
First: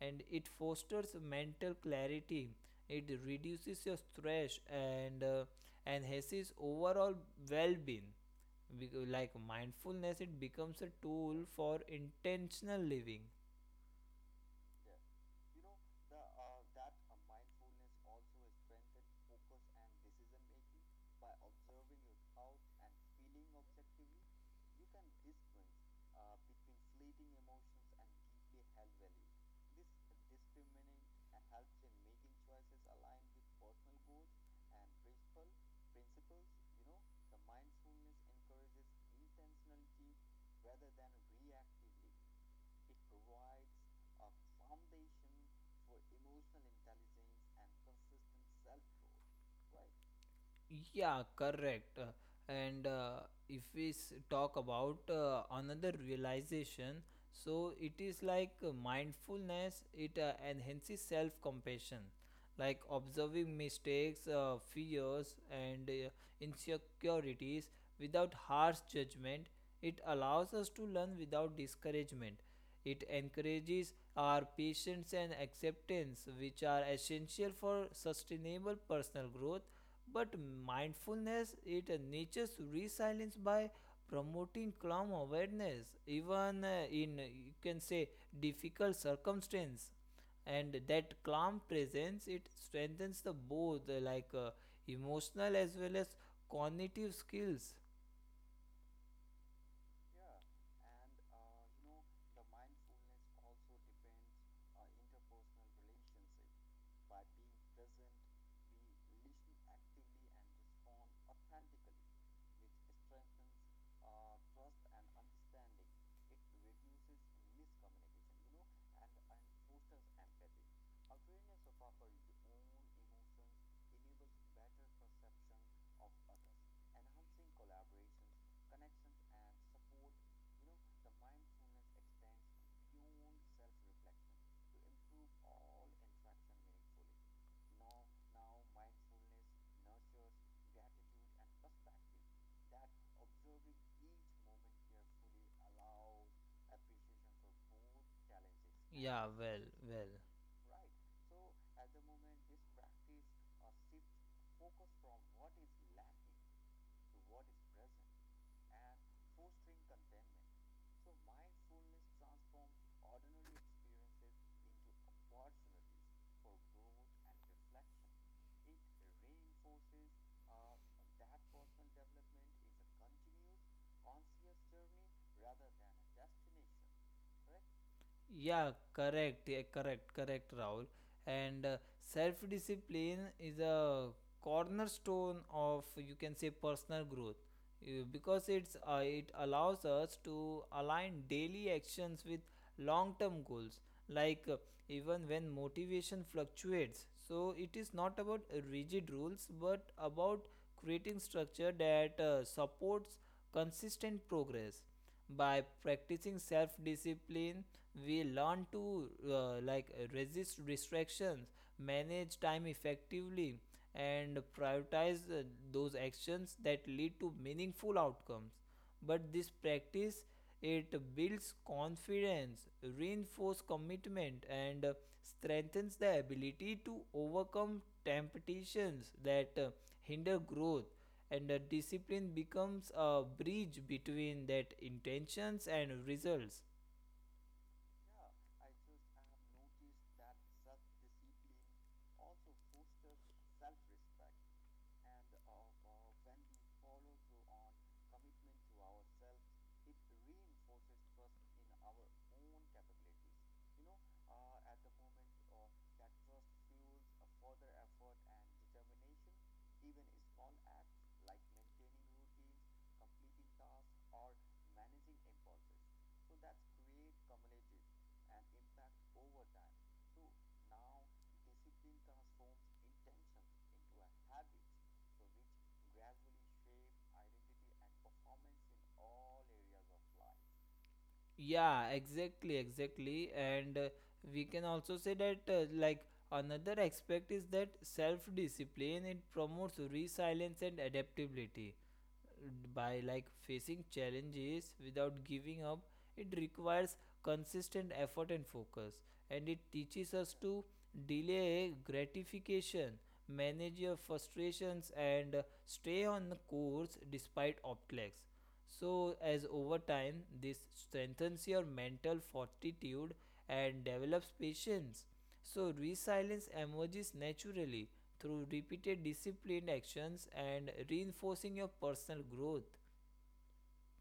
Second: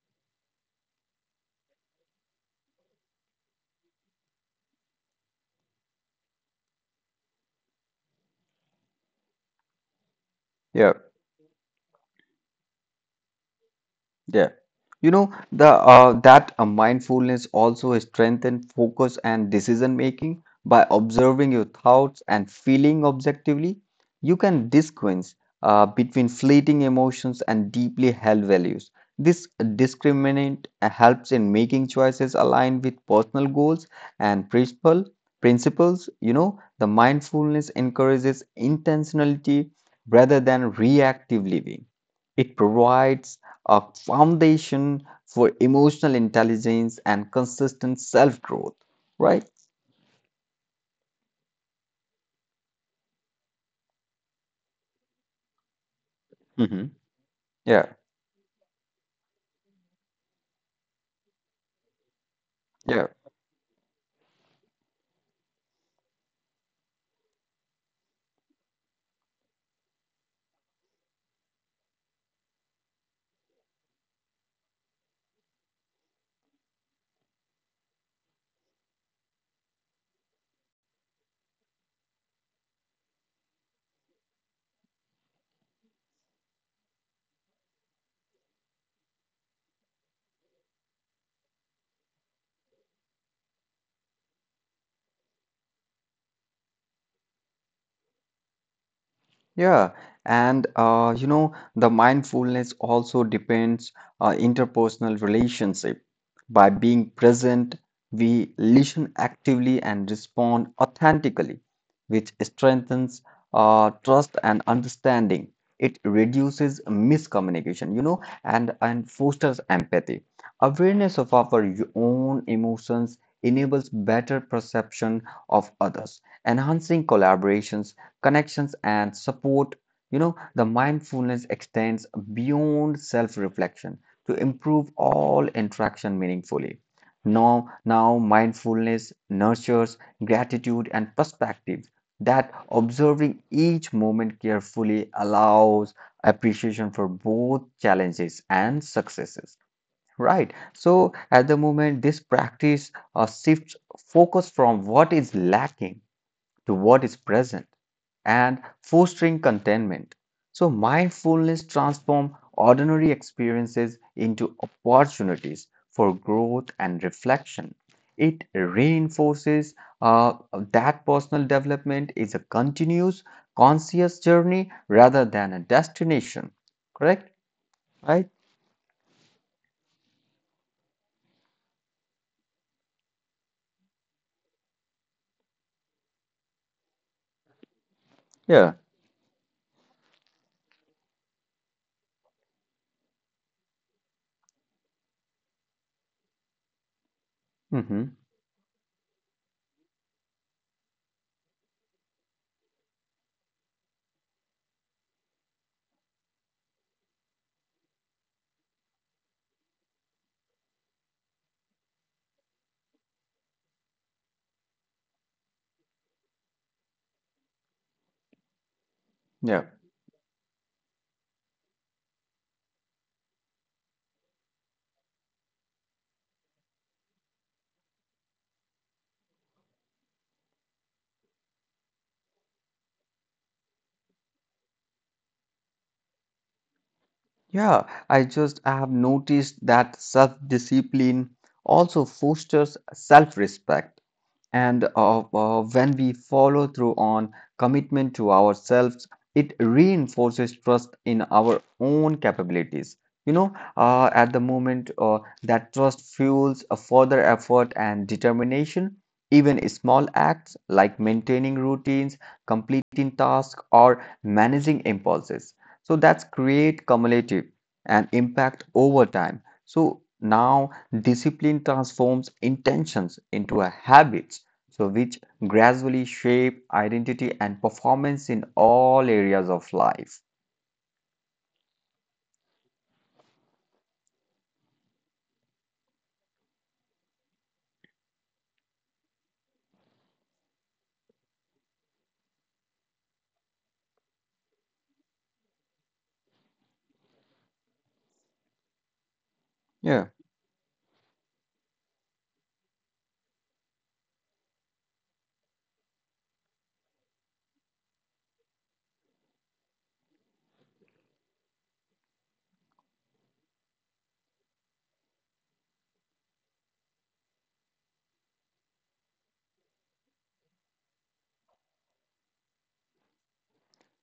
Speaker 1: and it fosters mental clarity, it reduces your stress and uh, enhances overall well-being. Bec- like mindfulness it becomes a
Speaker 2: Yeah,
Speaker 1: tool for intentional living.
Speaker 2: yeah. You know, the uh, that uh, mindfulness also strengthens focus and decision making by observing your thoughts and feeling objectively. You can distinguish uh, between fleeting emotions and deeply held values. This discriminant uh, helps in making choices aligned with personal goals and principle principles. You know, the mindfulness encourages intentionality rather than reactive living. It provides a foundation for emotional intelligence and consistent self growth, right?
Speaker 1: Yeah, correct. Uh, And uh, if we s- talk about uh, another
Speaker 2: Hmm.
Speaker 1: realization, so
Speaker 2: Yeah,
Speaker 1: it is like uh, mindfulness, it uh, enhances self compassion, like
Speaker 2: yeah.
Speaker 1: observing mistakes, uh, fears, and uh, insecurities without harsh judgment. It allows us to learn without discouragement. It encourages our patience and acceptance, which are essential for sustainable personal growth. But mindfulness, it nurtures resilience by promoting calm awareness, even uh, in you can say difficult circumstance. And that calm presence, it strengthens the both uh, like uh, emotional as well as cognitive skills.
Speaker 2: Yeah, and uh, you know, the mindfulness also depends uh, interpersonal relationship. By being present, we listen actively and respond authentically, which strengthens uh, trust and understanding. It reduces miscommunication, you know, and, and fosters empathy. Awareness of our y- own emotions enables better perception of others, enhancing collaborations connections and support you know the mindfulness extends beyond self-reflection to improve all interaction meaningfully now now mindfulness nurtures gratitude and perspective that observing each moment carefully allows appreciation for both challenges and successes
Speaker 1: Yeah, well, well.
Speaker 2: right so at the moment this practice uh, shifts focus from what is lacking to what is present and fostering contentment. So, mindfulness transforms ordinary experiences into opportunities for growth and reflection. It reinforces uh, that personal development is a continuous, conscious journey rather than a destination. Correct? Right?
Speaker 1: Yeah, correct. Yeah, correct, correct, Rahul. And uh, self-discipline is a cornerstone of you can say personal growth uh, because
Speaker 2: Yeah.
Speaker 1: it's uh, it allows us to align daily actions with long-term goals. Like uh, even when motivation fluctuates, so it is
Speaker 2: Mm-hmm.
Speaker 1: not about rigid rules but about creating structure that uh, supports consistent progress. By practicing self discipline we learn to uh, like resist distractions, manage time effectively, and prioritize uh, those actions that lead to meaningful outcomes, but this
Speaker 2: Yeah.
Speaker 1: practice it builds confidence, reinforces commitment, and uh, strengthens the ability to overcome temptations that uh, hinder growth, and the discipline becomes a bridge between that intentions and results.
Speaker 2: Yeah. I just I have noticed that self discipline also fosters self respect. And uh, uh, when we follow through on commitment to ourselves, it reinforces trust in our own capabilities. You know, uh, at the moment, uh, that trust fuels a further effort and determination. Even small acts like maintaining routines, completing tasks, or managing impulses. So that's create cumulative and impact over time. So now discipline transforms intentions into a habit so which gradually shape identity and performance in all areas of life.
Speaker 1: Yeah, exactly, exactly. And uh, we can also say that, uh, like, another aspect is that self discipline it promotes resilience and adaptability by like facing challenges without giving up. It requires consistent effort and focus and it
Speaker 2: Yeah.
Speaker 1: teaches us to delay gratification, manage your frustrations, and uh, stay on the course despite obstacles, so, as over time, this strengthens your mental fortitude and develops patience. So, resilience emerges naturally through repeated disciplined actions and reinforcing your personal growth.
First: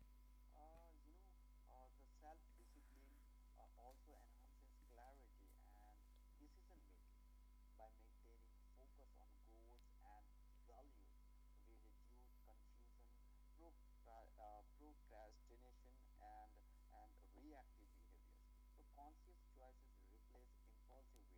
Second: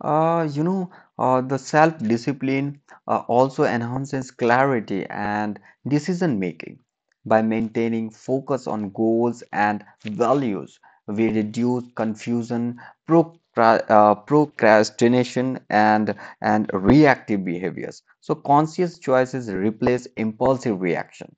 Speaker 2: Uh, you know, uh, the self-discipline uh, also enhances clarity and decision making. By maintaining focus on goals and values, we reduce confusion, procra- uh, procrastination, and and reactive behaviors. So conscious choices replace impulsive reaction.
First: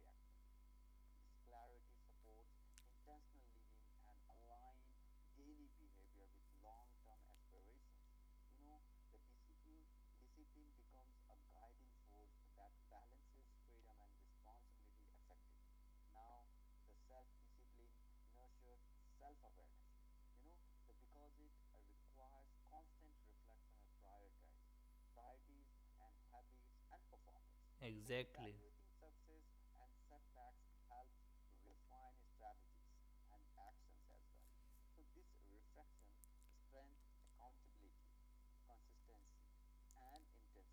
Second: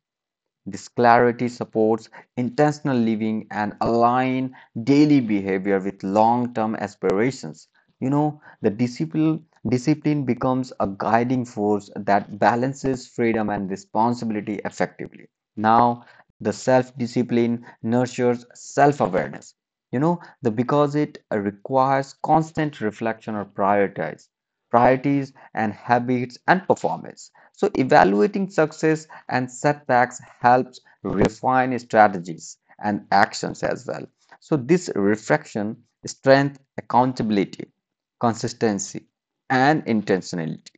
Speaker 2: This clarity supports intentional living and align daily behavior with long-term aspirations. You know, the discipline discipline becomes a guiding force that balances freedom and responsibility effectively. Now, the self-discipline nurtures self-awareness. You know, the because it requires constant reflection or prioritize priorities and habits and performance. So evaluating success and setbacks helps refine strategies and actions as well. So this reflection strength accountability, consistency, and intentionality.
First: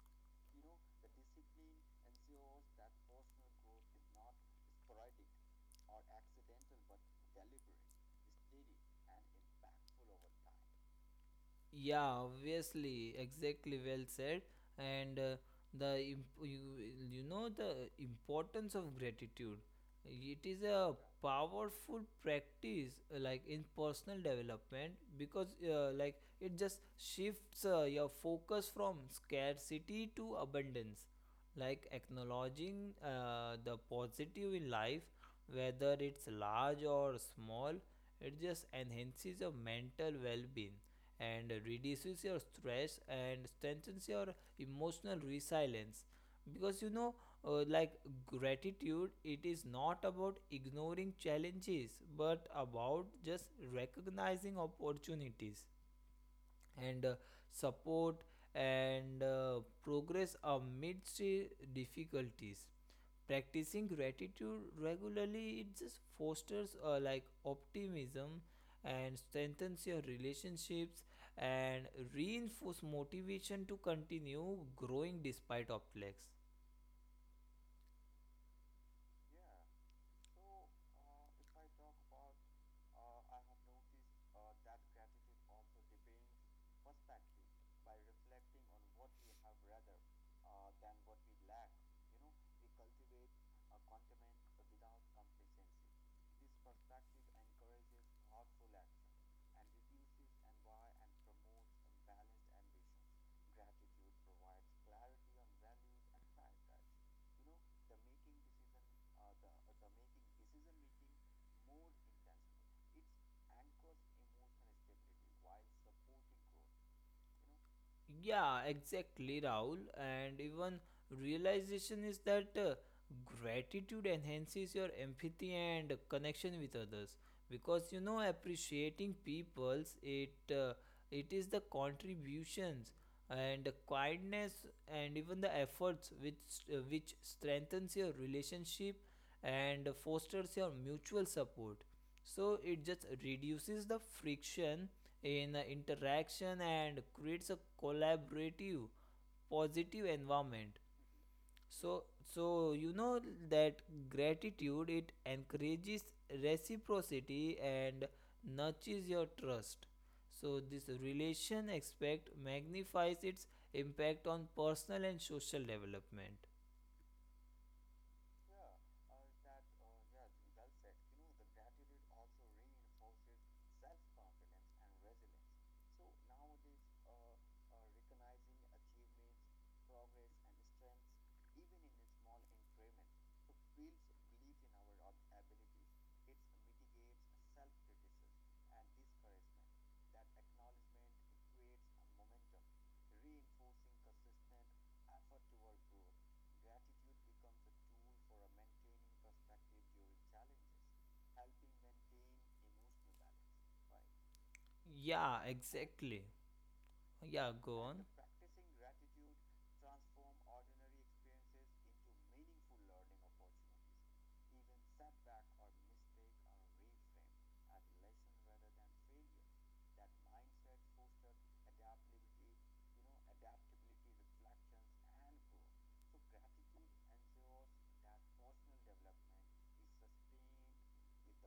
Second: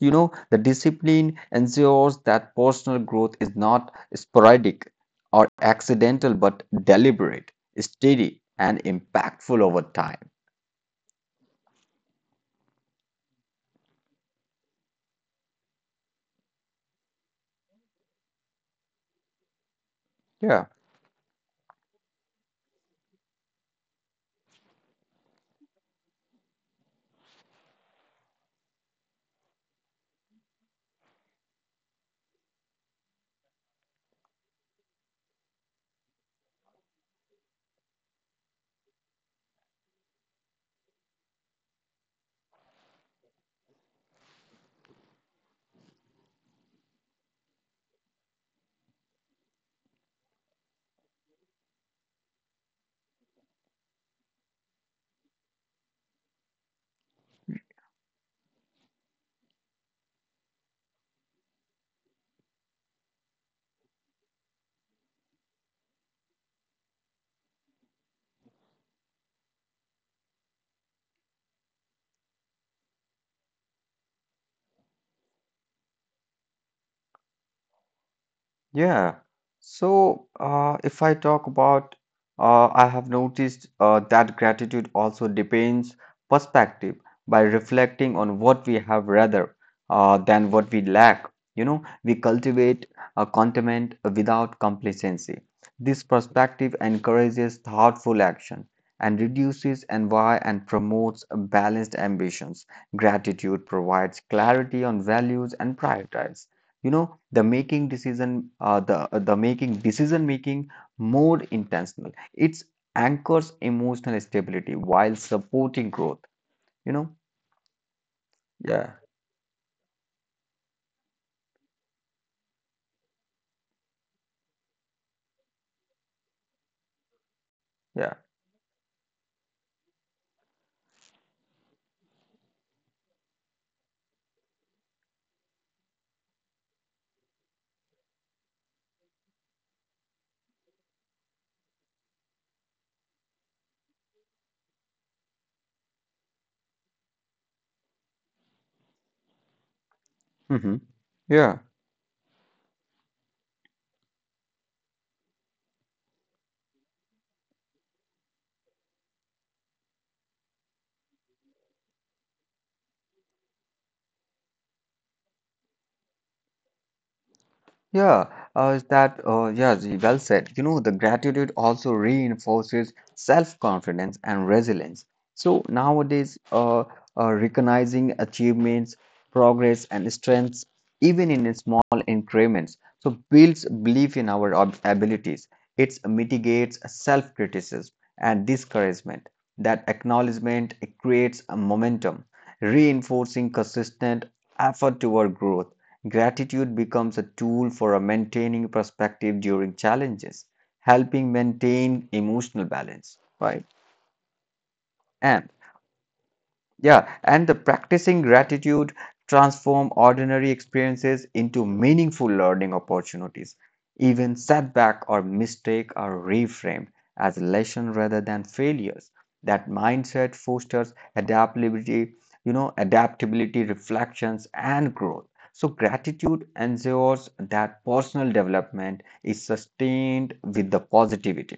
Speaker 2: You know, the discipline ensures that personal growth is not sporadic or accidental but deliberate, steady, and impactful over time.
Speaker 1: Yeah, obviously, exactly, well said. And uh, the imp- you, you know the importance of gratitude. It is
Speaker 2: Yeah.
Speaker 1: a powerful practice uh, like in personal development because uh, like it just shifts uh, your focus from scarcity to abundance. Like acknowledging uh, the positive in life, whether it's large or small, it just enhances your mental well-being and reduces your stress and strengthens your emotional resilience because you know uh, like gratitude it is not about ignoring challenges but about just recognizing opportunities and uh, support and uh, progress amidst uh, difficulties. Practicing gratitude regularly it just fosters uh, like optimism and strengthens your relationships and reinforce motivation to continue growing despite obstacles.
Speaker 2: Yeah. So, uh, if I talk about, uh, I have noticed uh, that gratitude also depends perspective by reflecting on what we have rather uh, than what we lack. You know, we cultivate a contentment without complacency. This perspective encourages thoughtful action and reduces envy and promotes balanced ambitions. Gratitude provides clarity on values and priorities, you know, the making decision uh, the uh, the making decision making more intentional. It anchors emotional stability while supporting growth, you know.
Speaker 1: Yeah,
Speaker 2: Yeah,
Speaker 1: exactly, Rahul. And even realization is that uh, gratitude enhances your empathy and connection with others because you
Speaker 2: yeah.
Speaker 1: know appreciating people's it uh, it is the contributions and the kindness and even the efforts which uh, which strengthens your relationship and fosters your mutual support, so it just reduces the friction in the interaction and creates a collaborative positive
Speaker 2: Hmm.
Speaker 1: environment.
Speaker 2: Yeah.
Speaker 1: So so you know that gratitude it encourages reciprocity and nurtures your trust, so this relation aspect magnifies its impact on personal and social development.
Speaker 2: Yeah, uh, is that uh, yeah, Z- well said. You know, the gratitude also reinforces self-confidence and resilience. So nowadays, uh, uh, recognizing achievements, progress, and strengths, even in small increments, so builds belief in our ab- abilities. It mitigates self-criticism and discouragement. That acknowledgement creates a momentum, reinforcing consistent effort toward growth. Gratitude becomes a tool for a maintaining perspective during challenges, helping maintain emotional balance, right? And
Speaker 1: Yeah, exactly.
Speaker 2: yeah, and the
Speaker 1: Yeah, go on.
Speaker 2: practicing gratitude transform ordinary experiences into meaningful learning opportunities. Even setback or mistake are reframed as lesson rather than failures. That mindset fosters adaptability, you know, adaptability, reflections, and growth. So gratitude ensures that personal development is sustained with the positivity,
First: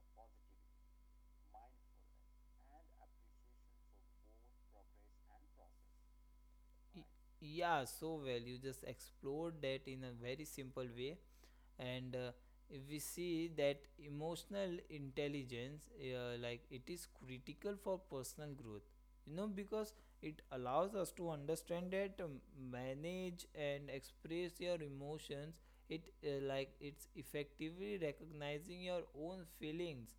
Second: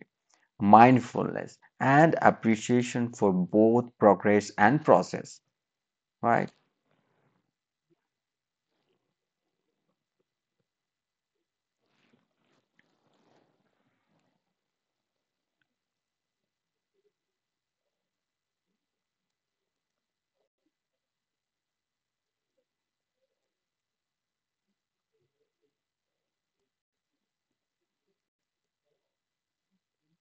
Speaker 2: mindfulness, and appreciation for both progress and process. Right.
Speaker 1: Yeah, so well. You just explored that in a very simple way. And uh, if we see that emotional intelligence, uh, like it is critical for personal growth, you know, because it allows us to understand that um, manage and express your emotions. It uh, like it's effectively recognizing your own feelings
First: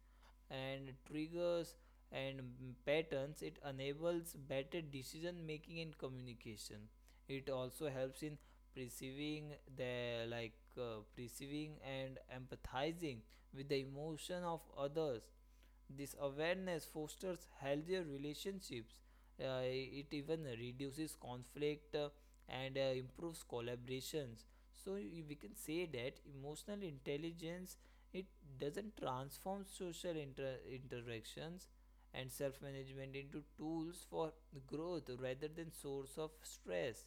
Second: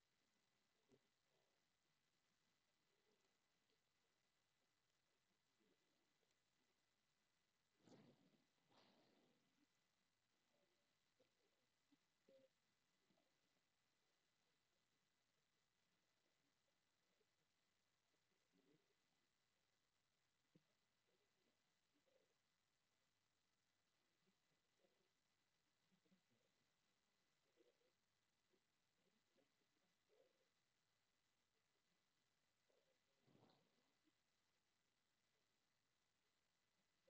Speaker 1: and triggers and patterns, it enables better decision making and communication. It also helps in perceiving the like uh, perceiving and empathizing with the emotion of others. This awareness fosters healthier relationships. Uh, it even reduces conflict uh, and uh, improves collaborations. So y- we can say that emotional intelligence it doesn't transform social inter- interactions and self-management into tools for growth rather than source of stress.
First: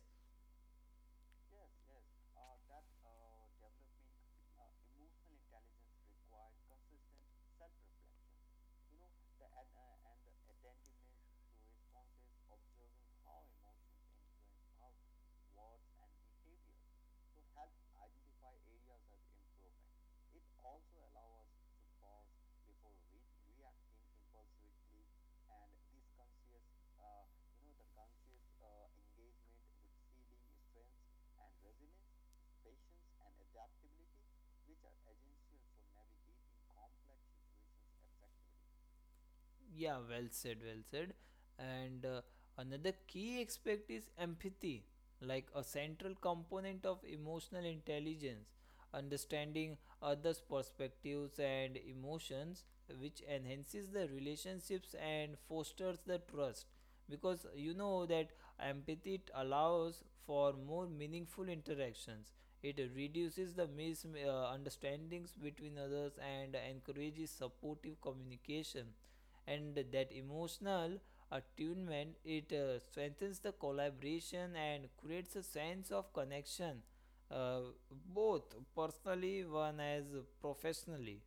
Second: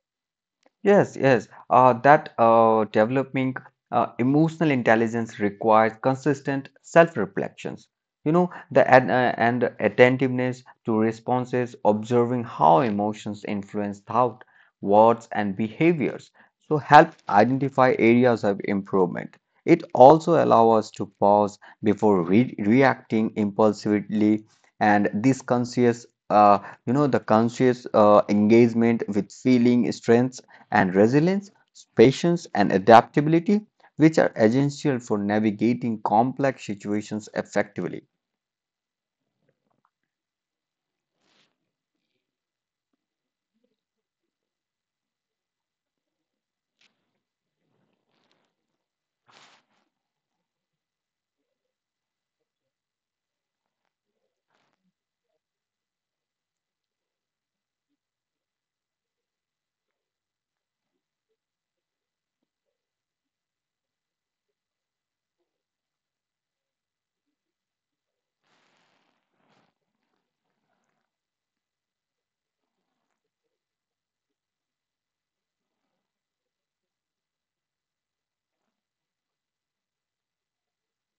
Speaker 2: Yes, yes. Uh, that uh, developing uh, emotional intelligence requires consistent self-reflections. You know, the and, uh, and attentiveness to responses, observing how emotions influence thought, words, and behaviors. So help identify areas of improvement. It also allows us to pause before re reacting impulsively, and this conscious, uh, you know, the conscious uh, engagement with feeling strengths and resilience, patience, and adaptability, which are essential for navigating complex situations effectively.
Speaker 1: Yeah, well said, well said. And uh, another key aspect is empathy, like a central component of emotional intelligence, understanding others perspectives and emotions which enhances the relationships and fosters the trust, because you know that empathy it allows for more meaningful interactions. It reduces the misunderstandings between others and encourages supportive communication, and that emotional attunement it uh, strengthens the collaboration and creates a sense of connection, uh, both personally one as professionally.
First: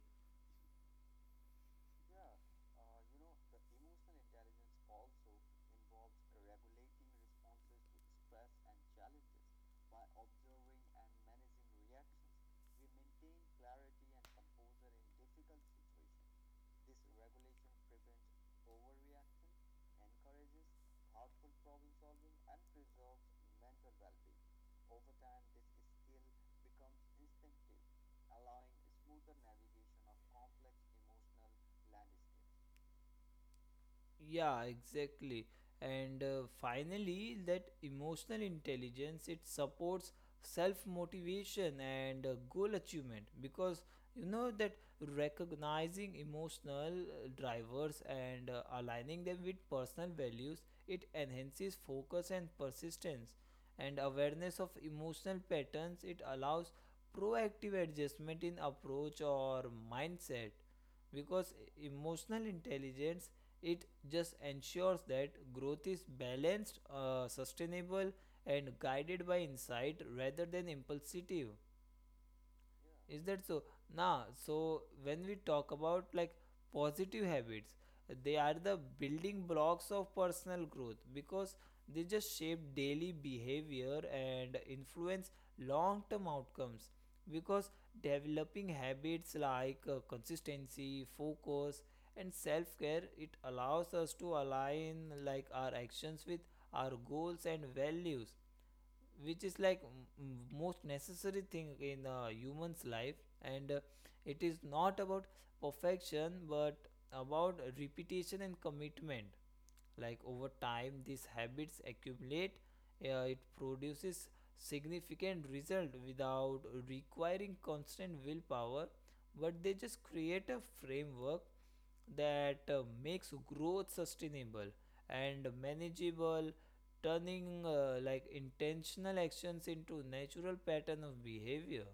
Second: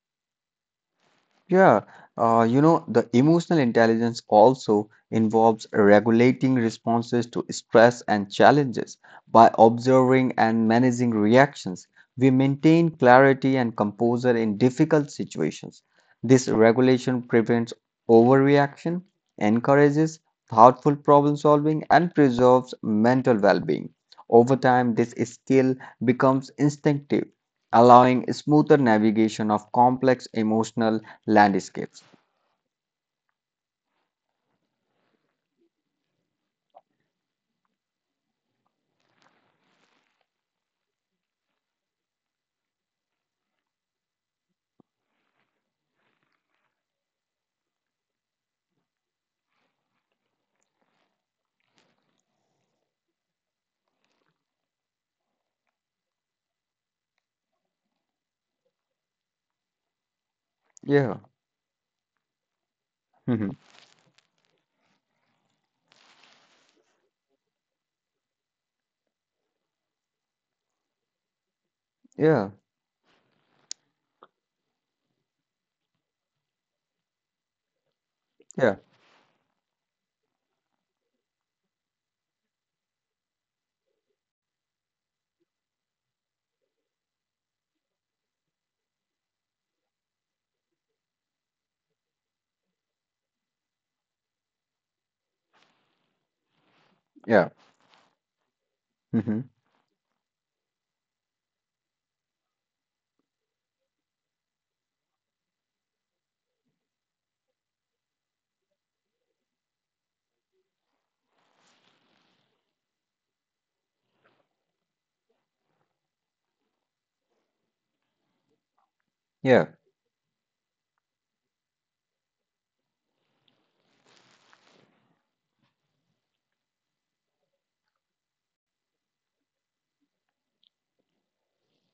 Speaker 2: Yeah, uh, you know, the emotional intelligence also involves regulating responses to stress and challenges. By observing and managing reactions, we maintain clarity and composure in difficult situations. This regulation prevents overreaction, encourages thoughtful problem solving, and preserves mental well being. Over time, this skill becomes instinctive, allowing smoother navigation of complex emotional landscapes.
Speaker 1: Yeah, exactly. And uh, finally, that emotional intelligence it supports self motivation and uh, goal achievement because you know that recognizing emotional uh, drivers and uh, aligning them with personal values, it enhances focus and persistence, and awareness of emotional patterns it allows proactive adjustment in approach or mindset,
Speaker 2: Yeah.
Speaker 1: because emotional intelligence
Speaker 2: Hmm.
Speaker 1: it just ensures that growth is balanced, uh, sustainable, and guided by insight rather than impulsive.
Speaker 2: Yeah.
Speaker 1: Is that so. Nah, so when we talk about like positive habits, they are
Speaker 2: Yeah.
Speaker 1: the building blocks of personal growth because they just shape daily behavior and influence long term outcomes, because developing habits like uh, consistency, focus, and self-care, it allows us to align like our actions with our
Speaker 2: Yeah.
Speaker 1: goals and values,
Speaker 2: Hmm.
Speaker 1: which is like m- m- most necessary thing in a human's life. And uh, it is not about perfection but about repetition and commitment. Like over time these habits accumulate, uh, it produces significant result without requiring constant willpower, but
Speaker 2: Yeah.
Speaker 1: they just create a framework that uh, makes growth sustainable and manageable, turning uh, like intentional actions into natural pattern of behavior.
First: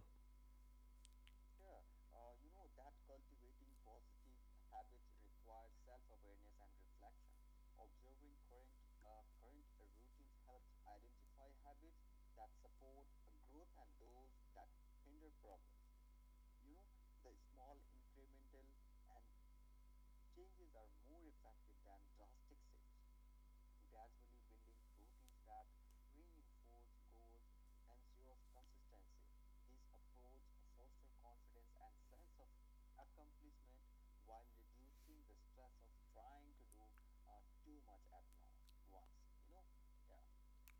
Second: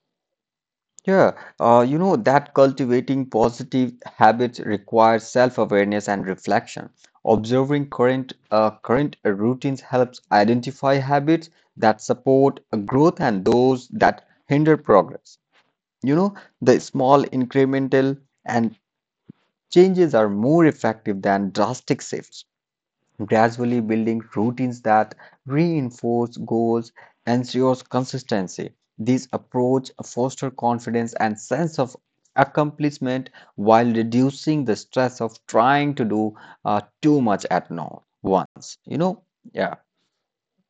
Speaker 2: Yeah. Uh, you know that cultivating positive habits requires self-awareness and reflection. Observing current uh, current routines helps identify habits that support growth and those that hinder progress. You know, the small incremental and changes are more effective than drastic shifts. Gradually building routines that reinforce goals, ensures consistency. This approach fosters confidence and sense of accomplishment while reducing the stress of trying to do uh, too much at no, once. You know, yeah.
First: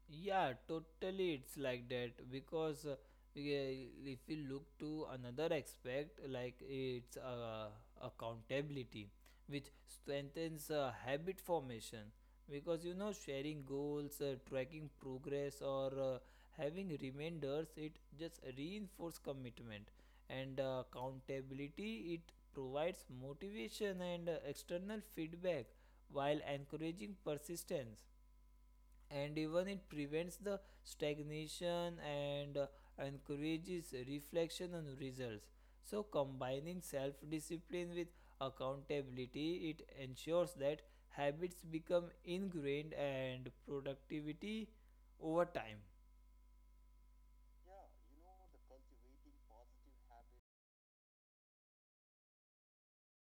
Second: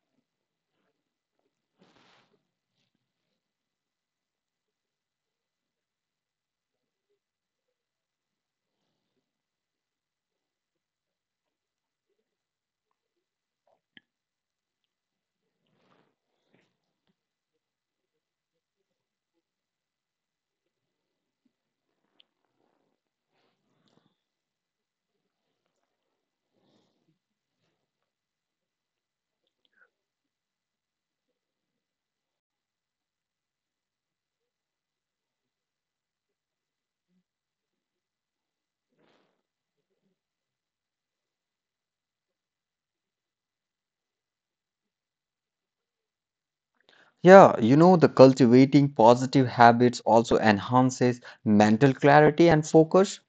Speaker 1: Yeah, totally. It's like that because uh, yeah, if you look to another aspect, like it's uh, accountability, which strengthens uh, habit formation. Because you know, sharing goals, uh, tracking progress, or uh, having reminders, it just reinforces commitment. And uh, accountability, it provides motivation and uh, external feedback while encouraging persistence, and even it prevents the stagnation and uh, encourages reflection on results. So combining self discipline with accountability it ensures that habits become ingrained and productivity over time.
Speaker 2: Yeah, you know, the cultivating positive habits also enhances mental clarity and focus.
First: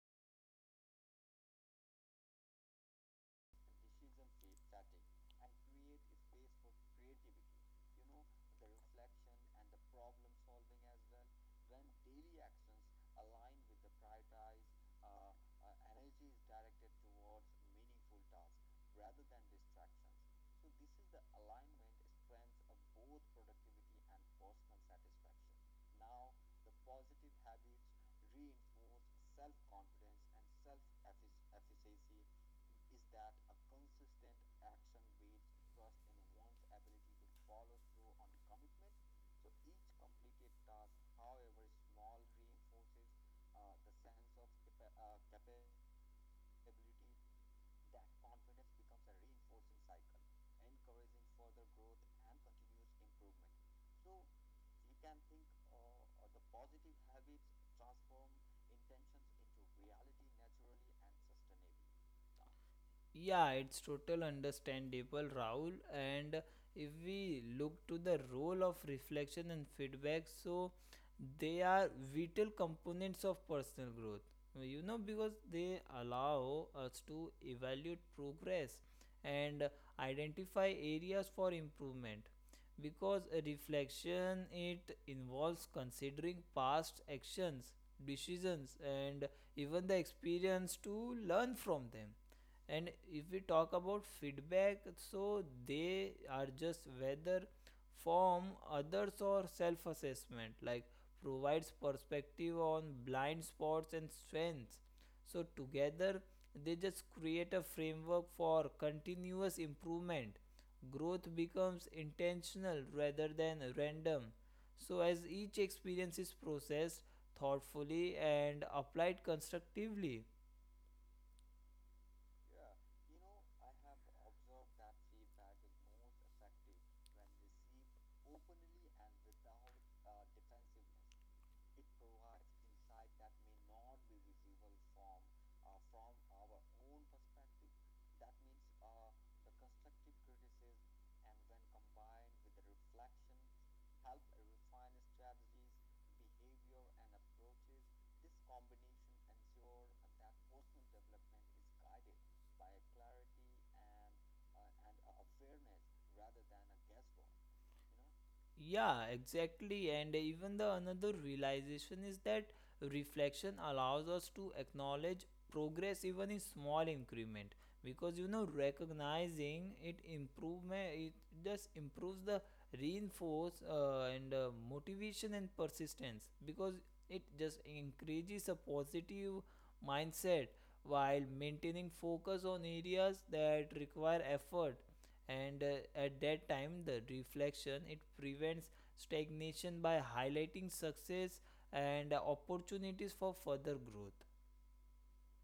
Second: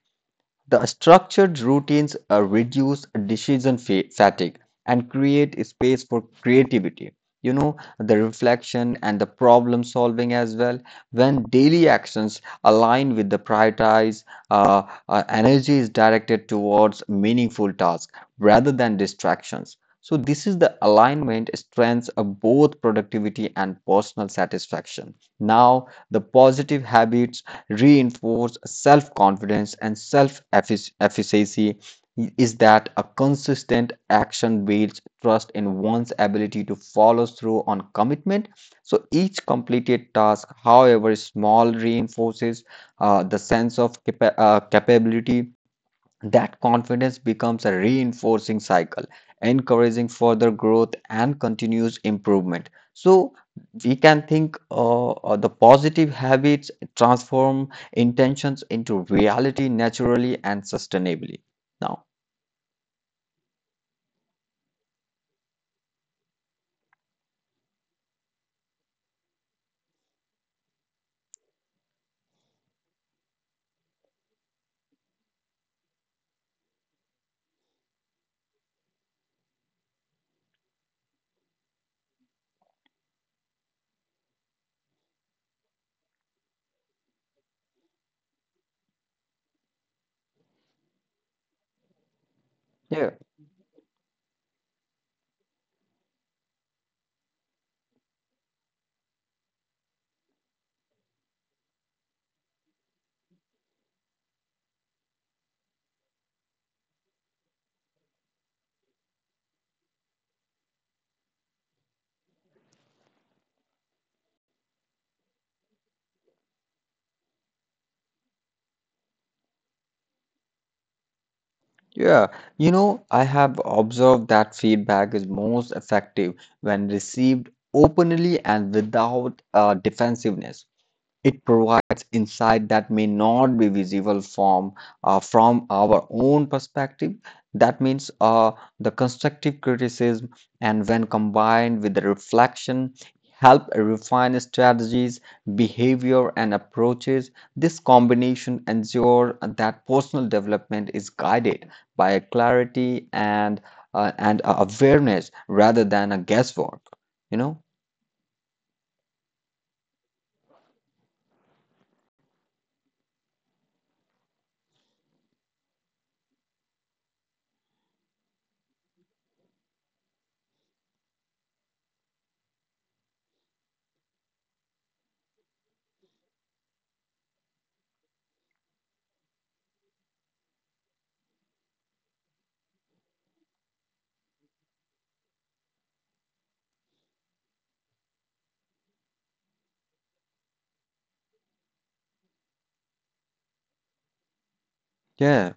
Speaker 2: The structured routines uh, reduce decision fa- fatigue and create space for creativity. You know, the reflection and the problem solving as well. When daily actions align with the prioritize, uh, uh, energy is directed towards meaningful tasks rather than distractions. So, this is the alignment strengths of both productivity and personal satisfaction. Now, the positive habits reinforce self-confidence and self-efficacy is that a consistent action builds trust in one's ability to follow through on commitment. So each completed task, however small, reinforces uh, the sense of capa- uh, capability. That confidence becomes a reinforcing cycle, encouraging further growth and continuous improvement. So, we can think uh, uh, the positive habits transform intentions into reality naturally and sustainably. Now,
Speaker 1: Yeah, it's total understandable, Rahul. And if we look to the role of reflection and feedback, so they are vital components of personal growth. You know, because they allow us to evaluate progress and identify areas for improvement. Because a reflection it involves considering past actions, decisions, and even the experience to learn from them. And
Speaker 2: yeah,
Speaker 1: if we talk about feedback, so they are just whether from others or self assessment, like, provides perspective on blind spots and strengths. So together they just create a framework for continuous improvement. Growth becomes intentional rather than random, so as each experience is processed thoughtfully and applied constructively.
Speaker 2: yeah, you know, I have observed that feedback is most effective when received openly and without uh, defensiveness. It provides insight that may not be visible from uh, from our own perspective. That means uh, the constructive criticism, and when combined with the reflection, help refine strategies, behavior, and approaches. This combination ensures that personal development is guided by a clarity and uh, and a awareness rather than a guesswork. You know?
Speaker 1: Yeah, exactly. And even the another realization is that reflection allows us to acknowledge progress even in small increment, because you know recognizing it improvement it just improves the reinforce uh, and uh, motivation and persistence, because it just increases a positive mindset while maintaining focus on areas that require effort. And uh, at that time the reflection it prevents stagnation by highlighting success and uh, opportunities for further growth.
Speaker 2: Yeah.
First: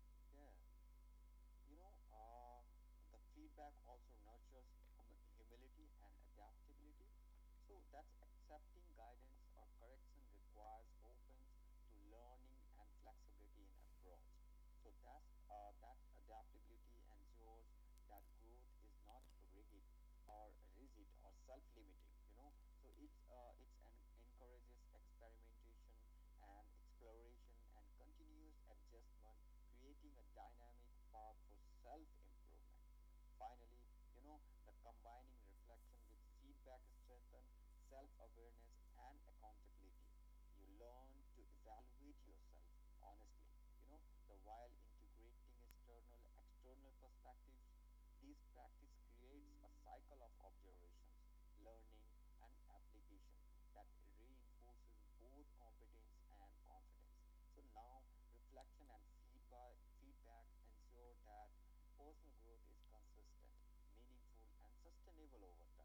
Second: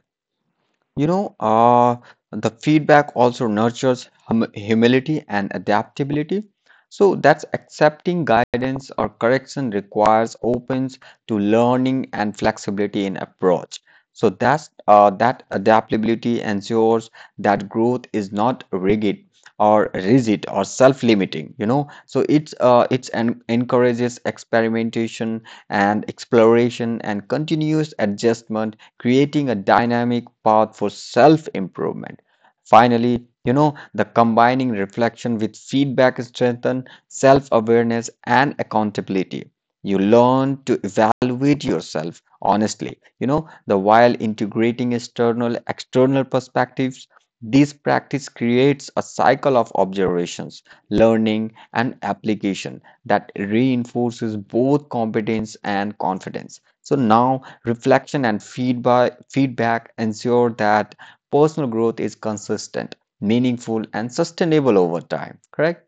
Speaker 2: You know, uh, the feedback also nurtures hum humility and adaptability. So that's accepting guidance or correction requires opens to learning and flexibility in approach. So that's uh, that adaptability ensures that growth is not rigid or rigid or self-limiting. You know, so it's uh, it's en encourages experimentation and exploration and continuous adjustment creating a dynamic path for self improvement. Finally, you know, the combining reflection with feedback strengthen self awareness and accountability. You learn to evaluate yourself honestly, you know, the while integrating external external perspectives. This practice creates a cycle of observations, learning, and application that reinforces both competence and confidence. So now reflection and feedback, feedback ensure that personal growth is consistent, meaningful, and sustainable over time. Correct?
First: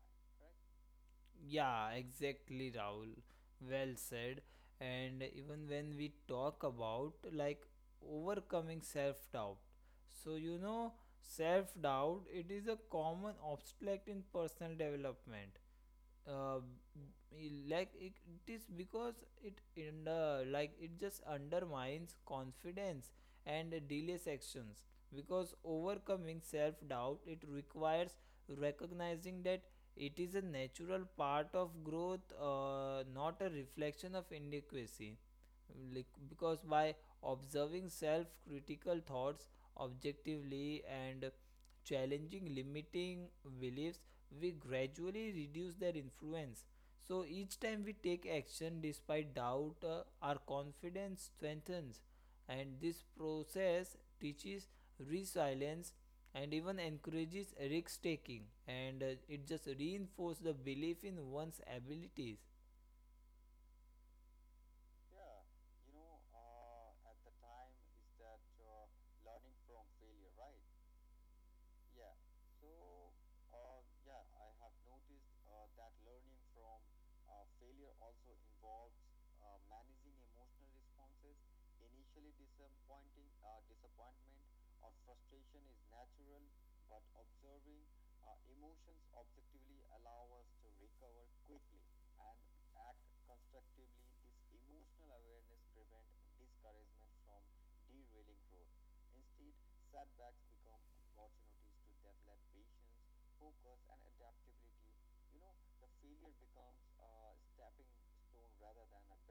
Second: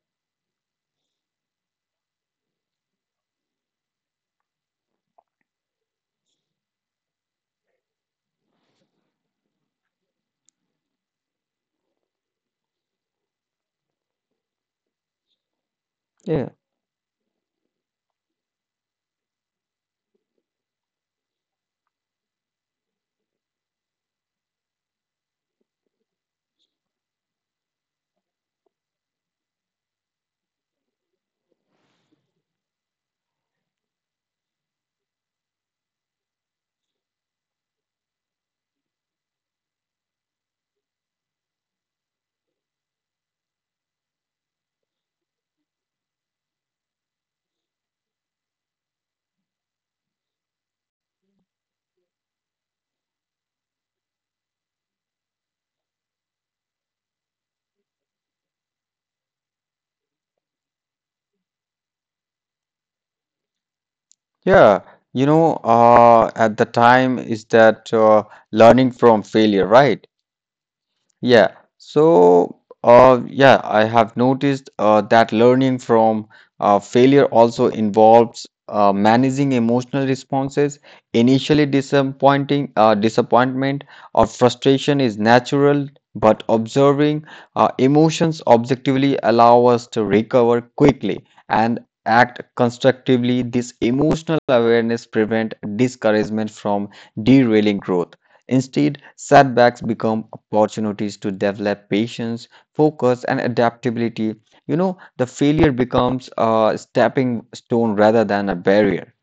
Speaker 1: Yeah, exactly, Rahul, well said. And even when we talk about, like, overcoming self doubt, so you know, self doubt it is a common obstacle in personal development.
Speaker 2: Yeah.
Speaker 1: uh, like it, it is because it in uh, like it just undermines confidence and delays actions, because overcoming self doubt it requires recognizing that it is a natural part of growth, uh, not a reflection of inadequacy, like, because by observing self critical thoughts objectively and challenging limiting beliefs we gradually reduce their influence. So each time we take action despite doubt, uh, our confidence strengthens, and this process teaches resilience and even encourages risk taking, and uh, it just reinforces the belief in one's abilities.
Speaker 2: Yeah. You know, uh, at the time is that uh, learning from failure, right? Yeah. So, uh, yeah, I have noticed uh, that learning from uh, failure also involves uh, managing emotional responses. Initially, disappointing, uh, disappointment or frustration is natural, but observing uh, emotions objectively allow us to recover quickly and act constructively. This emotional awareness prevent discouragement from derailing growth. Instead, setbacks become opportunities to develop patience, focus, and adaptability. You know, the failure becomes a stepping stone rather than a barrier,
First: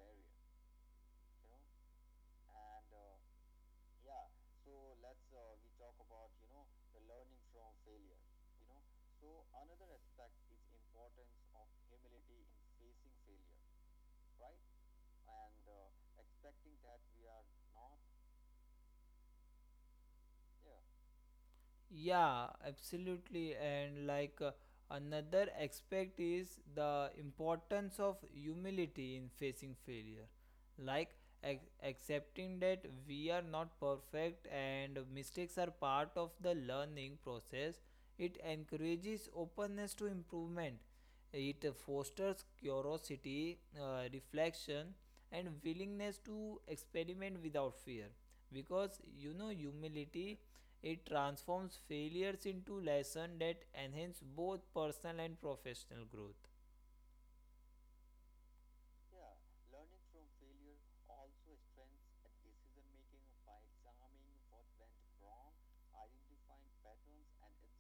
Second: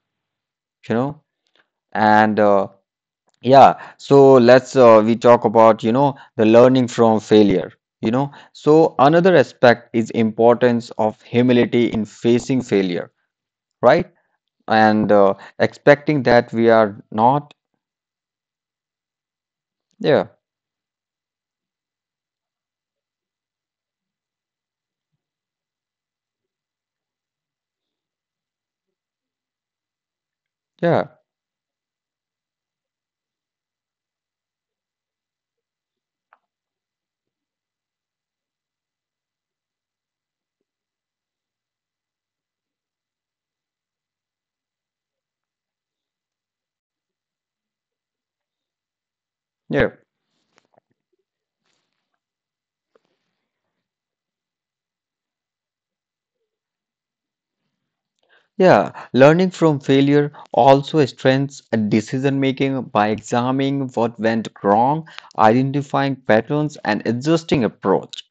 Speaker 2: you know, and uh, yeah, so let's uh, we talk about, you know, the learning from failure. You know, so another aspect is importance of humility in facing failure, right? And uh, expecting that we are not, yeah,
Speaker 1: Yeah, absolutely. And like, uh, another aspect is the importance of humility in facing failure.
Speaker 2: yeah,
Speaker 1: Like, ac- accepting that we are not perfect and mistakes are part of the learning process, it encourages openness to improvement. It fosters curiosity, uh, reflection, and willingness to experiment without fear. Because
Speaker 2: yeah.
Speaker 1: you know, humility, it transforms failures into lessons that enhance both personal and professional growth.
Speaker 2: Yeah, learning from failure also strengthens decision making by examining what went wrong, identifying patterns, and adjusting approach.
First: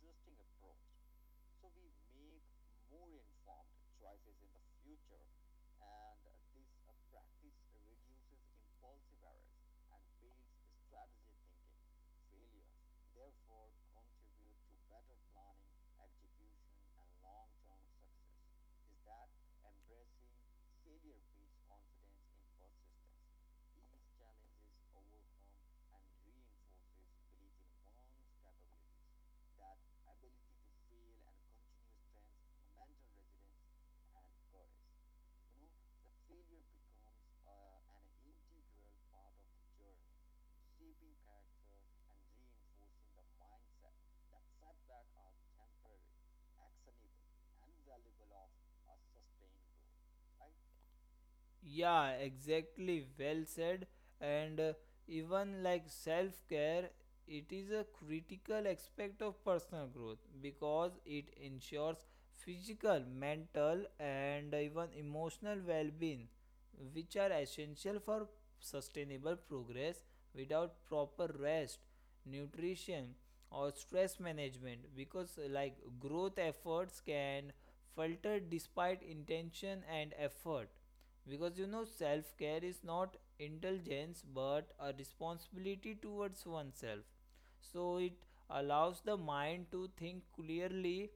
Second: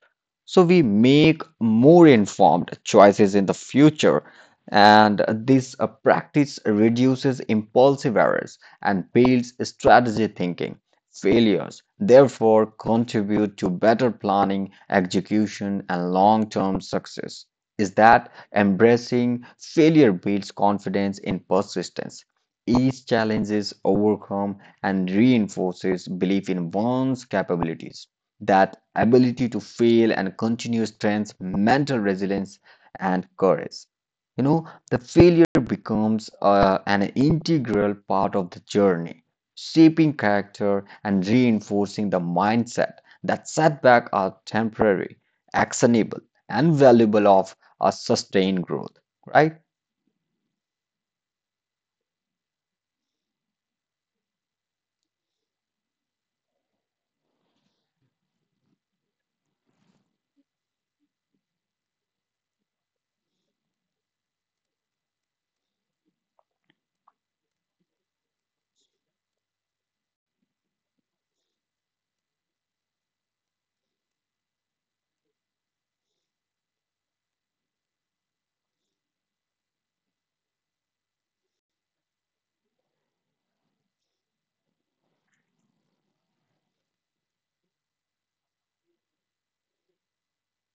Speaker 2: So we make more informed choices in the future, and this uh, practice reduces impulsive errors and builds strategy thinking. Failures, therefore, contribute to better planning, execution, and long term success. Is that embracing failure builds confidence in persistence. Each challenge is overcome and reinforces belief in one's capabilities. That ability to fail and continue strengths mental resilience and courage. You know, the failure becomes uh, an integral part of the journey, shaping character and reinforcing the mindset that setbacks are temporary, actionable, and valuable a sustained growth, right?
Speaker 1: Yeah, exactly. Well said. And uh, even like self care, it is a critical aspect of personal growth because it ensures physical, mental, and even emotional well being, which are essential for sustainable progress without proper rest, nutrition, or stress management. Because, uh, like, growth efforts can falter despite intention and effort, because you know self care is not indulgence but a responsibility towards oneself. So it allows the mind to think clearly,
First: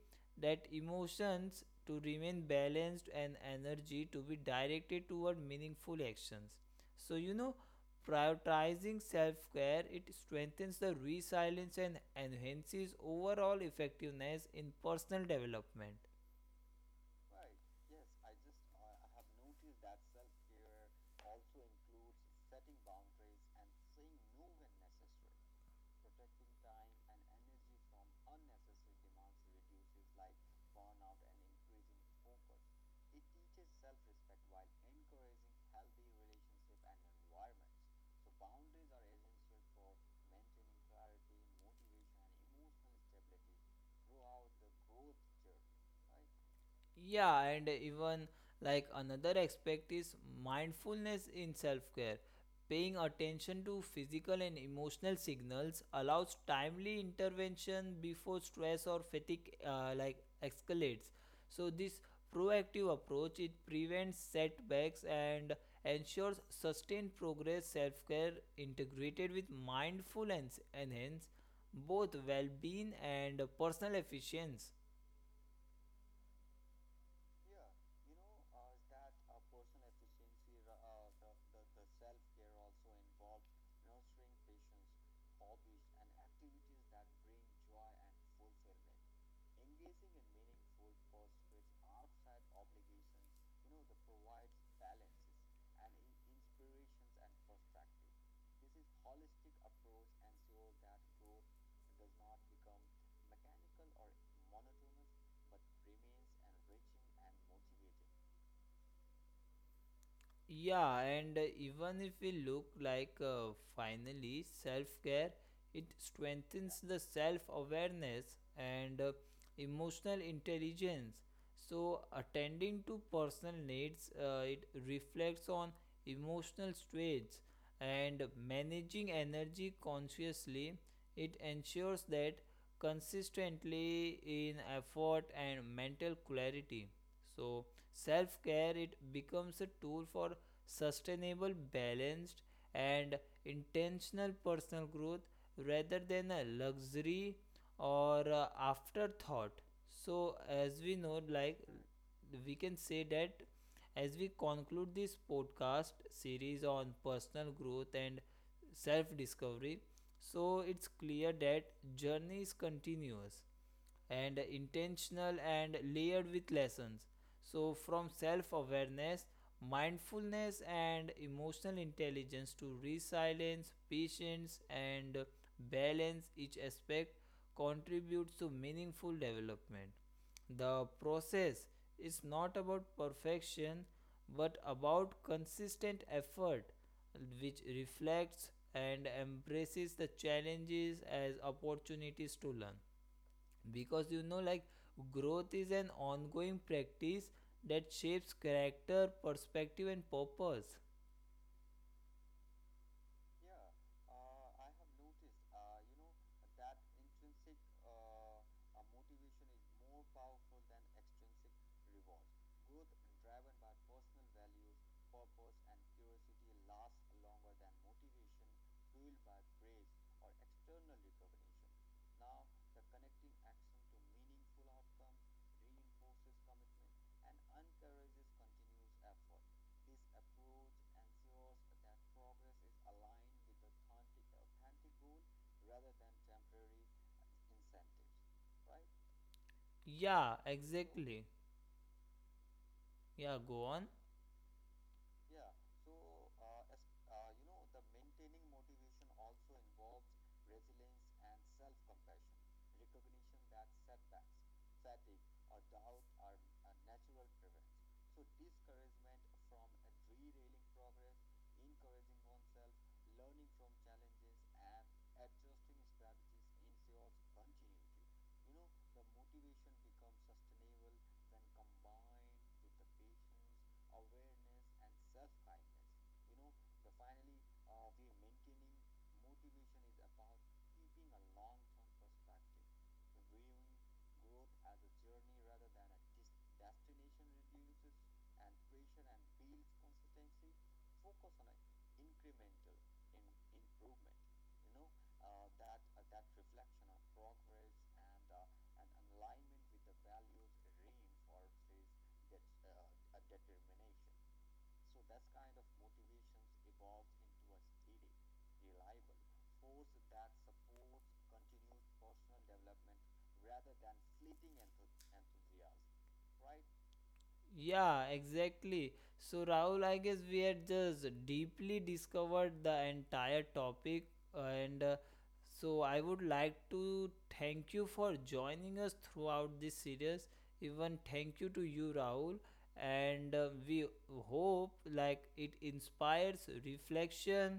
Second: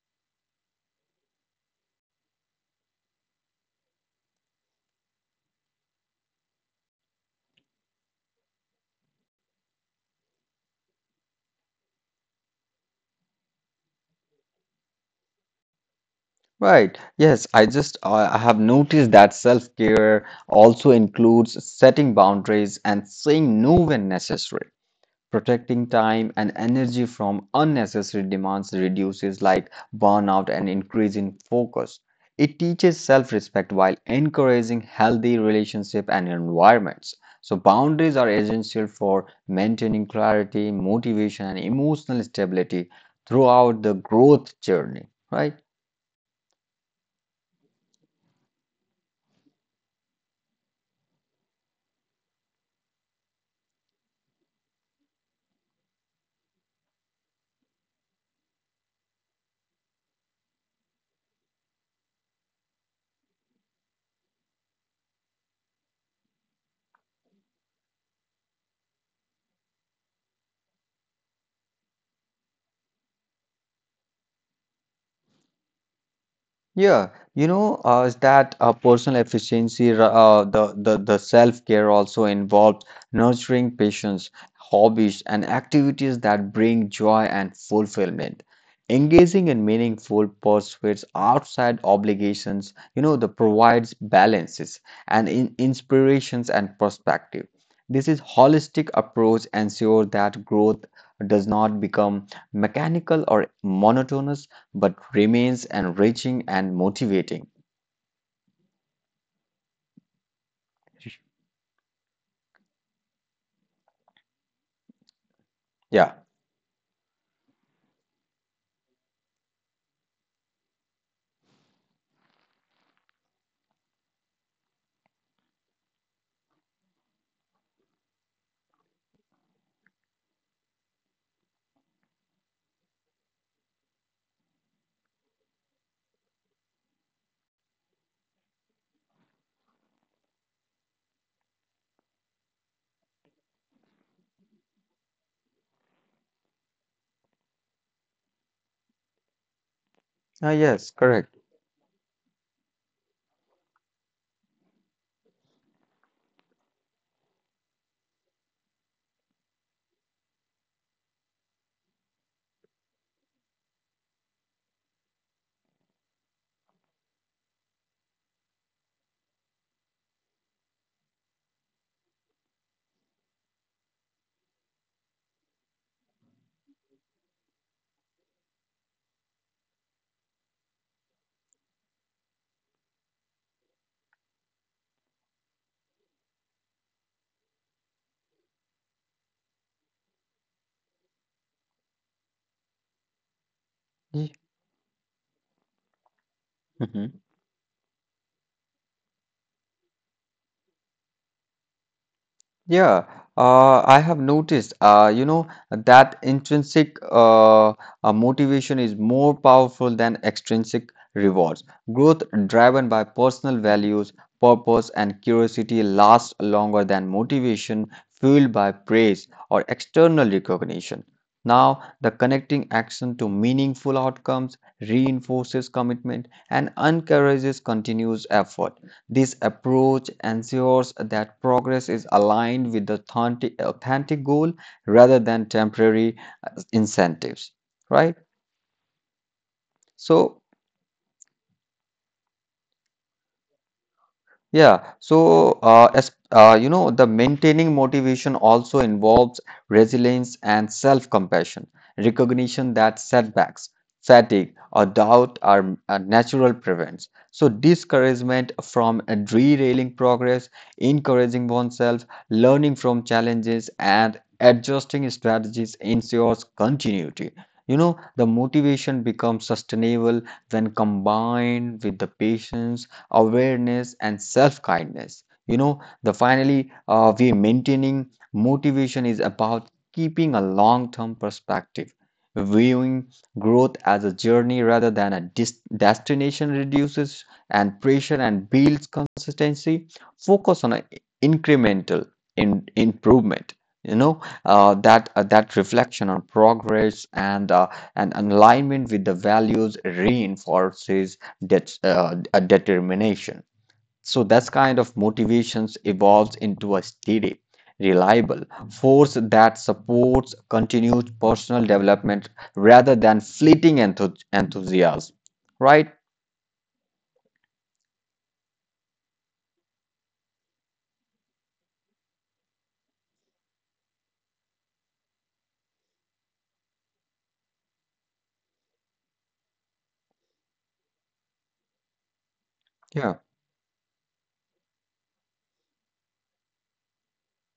Speaker 1: that emotions to remain balanced and energy to be directed toward meaningful actions. So you know, prioritizing self-care it strengthens the resilience and enhances overall effectiveness in personal development.
Speaker 2: Right. Yes, I just uh, I have noticed that self-care also includes setting boundaries and saying no when necessary. Protecting time and energy from unnecessary demands reduces like burnout and increase in focus. It teaches self-respect while encouraging healthy relationship and environments. So boundaries are essential for maintaining clarity, motivation, and emotional stability throughout the growth journey, right?
Speaker 1: Yeah, and even like another aspect is mindfulness in self care. Paying attention to physical and emotional signals allows timely intervention before stress or fatigue uh, like escalates. So this proactive approach it prevents setbacks and ensures sustained progress. Self care integrated with mindfulness enhance both well-being and personal efficiency.
Speaker 2: Yeah, you know, uh, is that uh, personal efficiency, ra- uh, the, the, the self-care also involves nurturing patients, hobbies, and activities that bring joy and fulfillment. Engaging in meaningful pursuits outside obligations, you know, that provides balances and in inspirations and perspective. This is holistic approach ensures that growth does not become mechanical or monotonous but remains enriching and motivating.
Speaker 1: Yeah, and uh, even if we look like, uh, finally self care, it
Speaker 2: Yeah.
Speaker 1: strengthens the self awareness and uh, emotional intelligence. So, attending to personal needs, uh, it reflects on emotional states and managing energy consciously. It ensures that consistently in effort and mental clarity. So, self care it becomes a tool for sustainable, balanced, and intentional personal growth rather than a luxury or a afterthought. So,
Speaker 2: Ah,
Speaker 1: as we
Speaker 2: yes,
Speaker 1: know,
Speaker 2: correct.
Speaker 1: like, we can say that as we conclude this podcast series on personal growth and self discovery, so it's clear that journey is continuous and intentional and layered with lessons. So, from self awareness, mindfulness, and emotional intelligence to resilience, patience, and balance, each aspect contributes to meaningful development. The process is not about perfection but about consistent effort, which reflects and embraces the challenges as opportunities to learn, because you know like growth is an ongoing
Speaker 2: Mhm.
Speaker 1: practice that shapes character perspective and purpose.
Speaker 2: Yeah, uh, I have noticed, uh, you know, that intrinsic uh, uh, motivation is more powerful than extrinsic rewards. Growth driven by personal values, purpose, and curiosity lasts longer than motivation fueled by praise or external recognition. Now, the connecting action to meaningful outcomes reinforces commitment and encourages continuous effort. This approach ensures that progress is aligned with the authentic, authentic goal rather than temporary uh, incentives, right?
Speaker 1: Yeah,
Speaker 2: So,
Speaker 1: exactly. Yeah, go on.
Speaker 2: yeah, so uh, as uh, you know, the maintaining motivation also involves resilience and self-compassion, recognition that setbacks, fatigue, or doubt are uh, natural prevents. So discouragement from uh, derailing progress, encouraging oneself, learning from challenges, and adjusting strategies ensures continuity. You know, the motivation becomes sustainable when combined with the patience awareness and self-kindness. You know, the finally uh, we maintaining motivation is about keeping a long-term perspective, viewing growth as a journey rather than a dis- destination reduces and pressure and builds consistency, focus on a incremental in- improvement. You know, uh, that uh, that reflection on progress and uh, and alignment with the values reinforces that's uh, a determination. So that's kind of motivations evolves into a steady, reliable force that supports continued personal development rather than fleeting enthu- enthusiasm. Right?
Speaker 1: Yeah, exactly. So, Rahul, I guess we had just deeply discovered the entire topic, and uh, so I would like to thank you for joining us throughout this series. Even thank you to you, Rahul,
Speaker 2: Yeah.
Speaker 1: and uh, we hope like it inspires reflection,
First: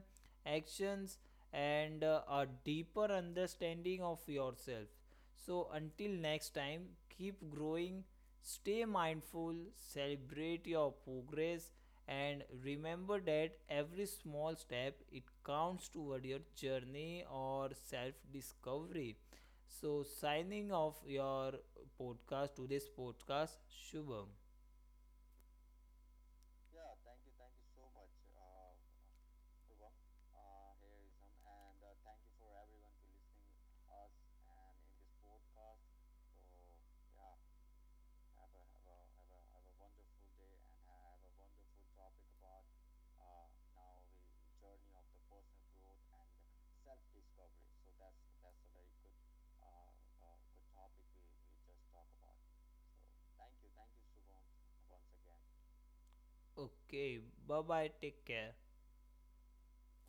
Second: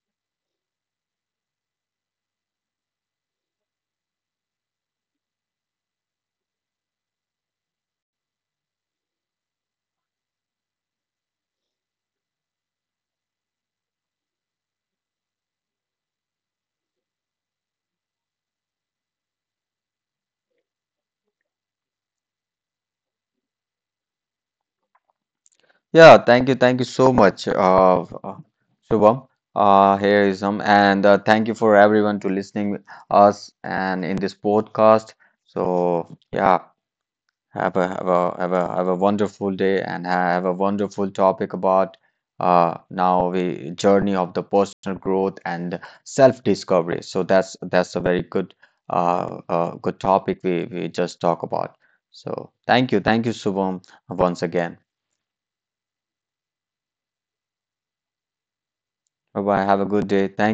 Speaker 1: actions, and uh, a deeper understanding of yourself. So, until next time, keep growing. Stay mindful, celebrate your progress, and remember that every small step it counts toward your journey or self discovery. So, signing off your podcast, today's podcast, Shubham.
Speaker 2: Yeah. Thank you. Thank you so much, uh, uh, Shubham. Uh, here is some, and uh, thank you for everyone to listening us and in this podcast. So yeah. Have a have a have a have a wonderful day and have a wonderful topic about uh now we journey of the personal growth and self-discovery. So that's that's a very good uh, uh good topic we we just talk about. So thank you, thank you, Shubham, once again.
Speaker 1: Okay, bye bye, take care.
Speaker 2: Bye bye. Have a good day. Thank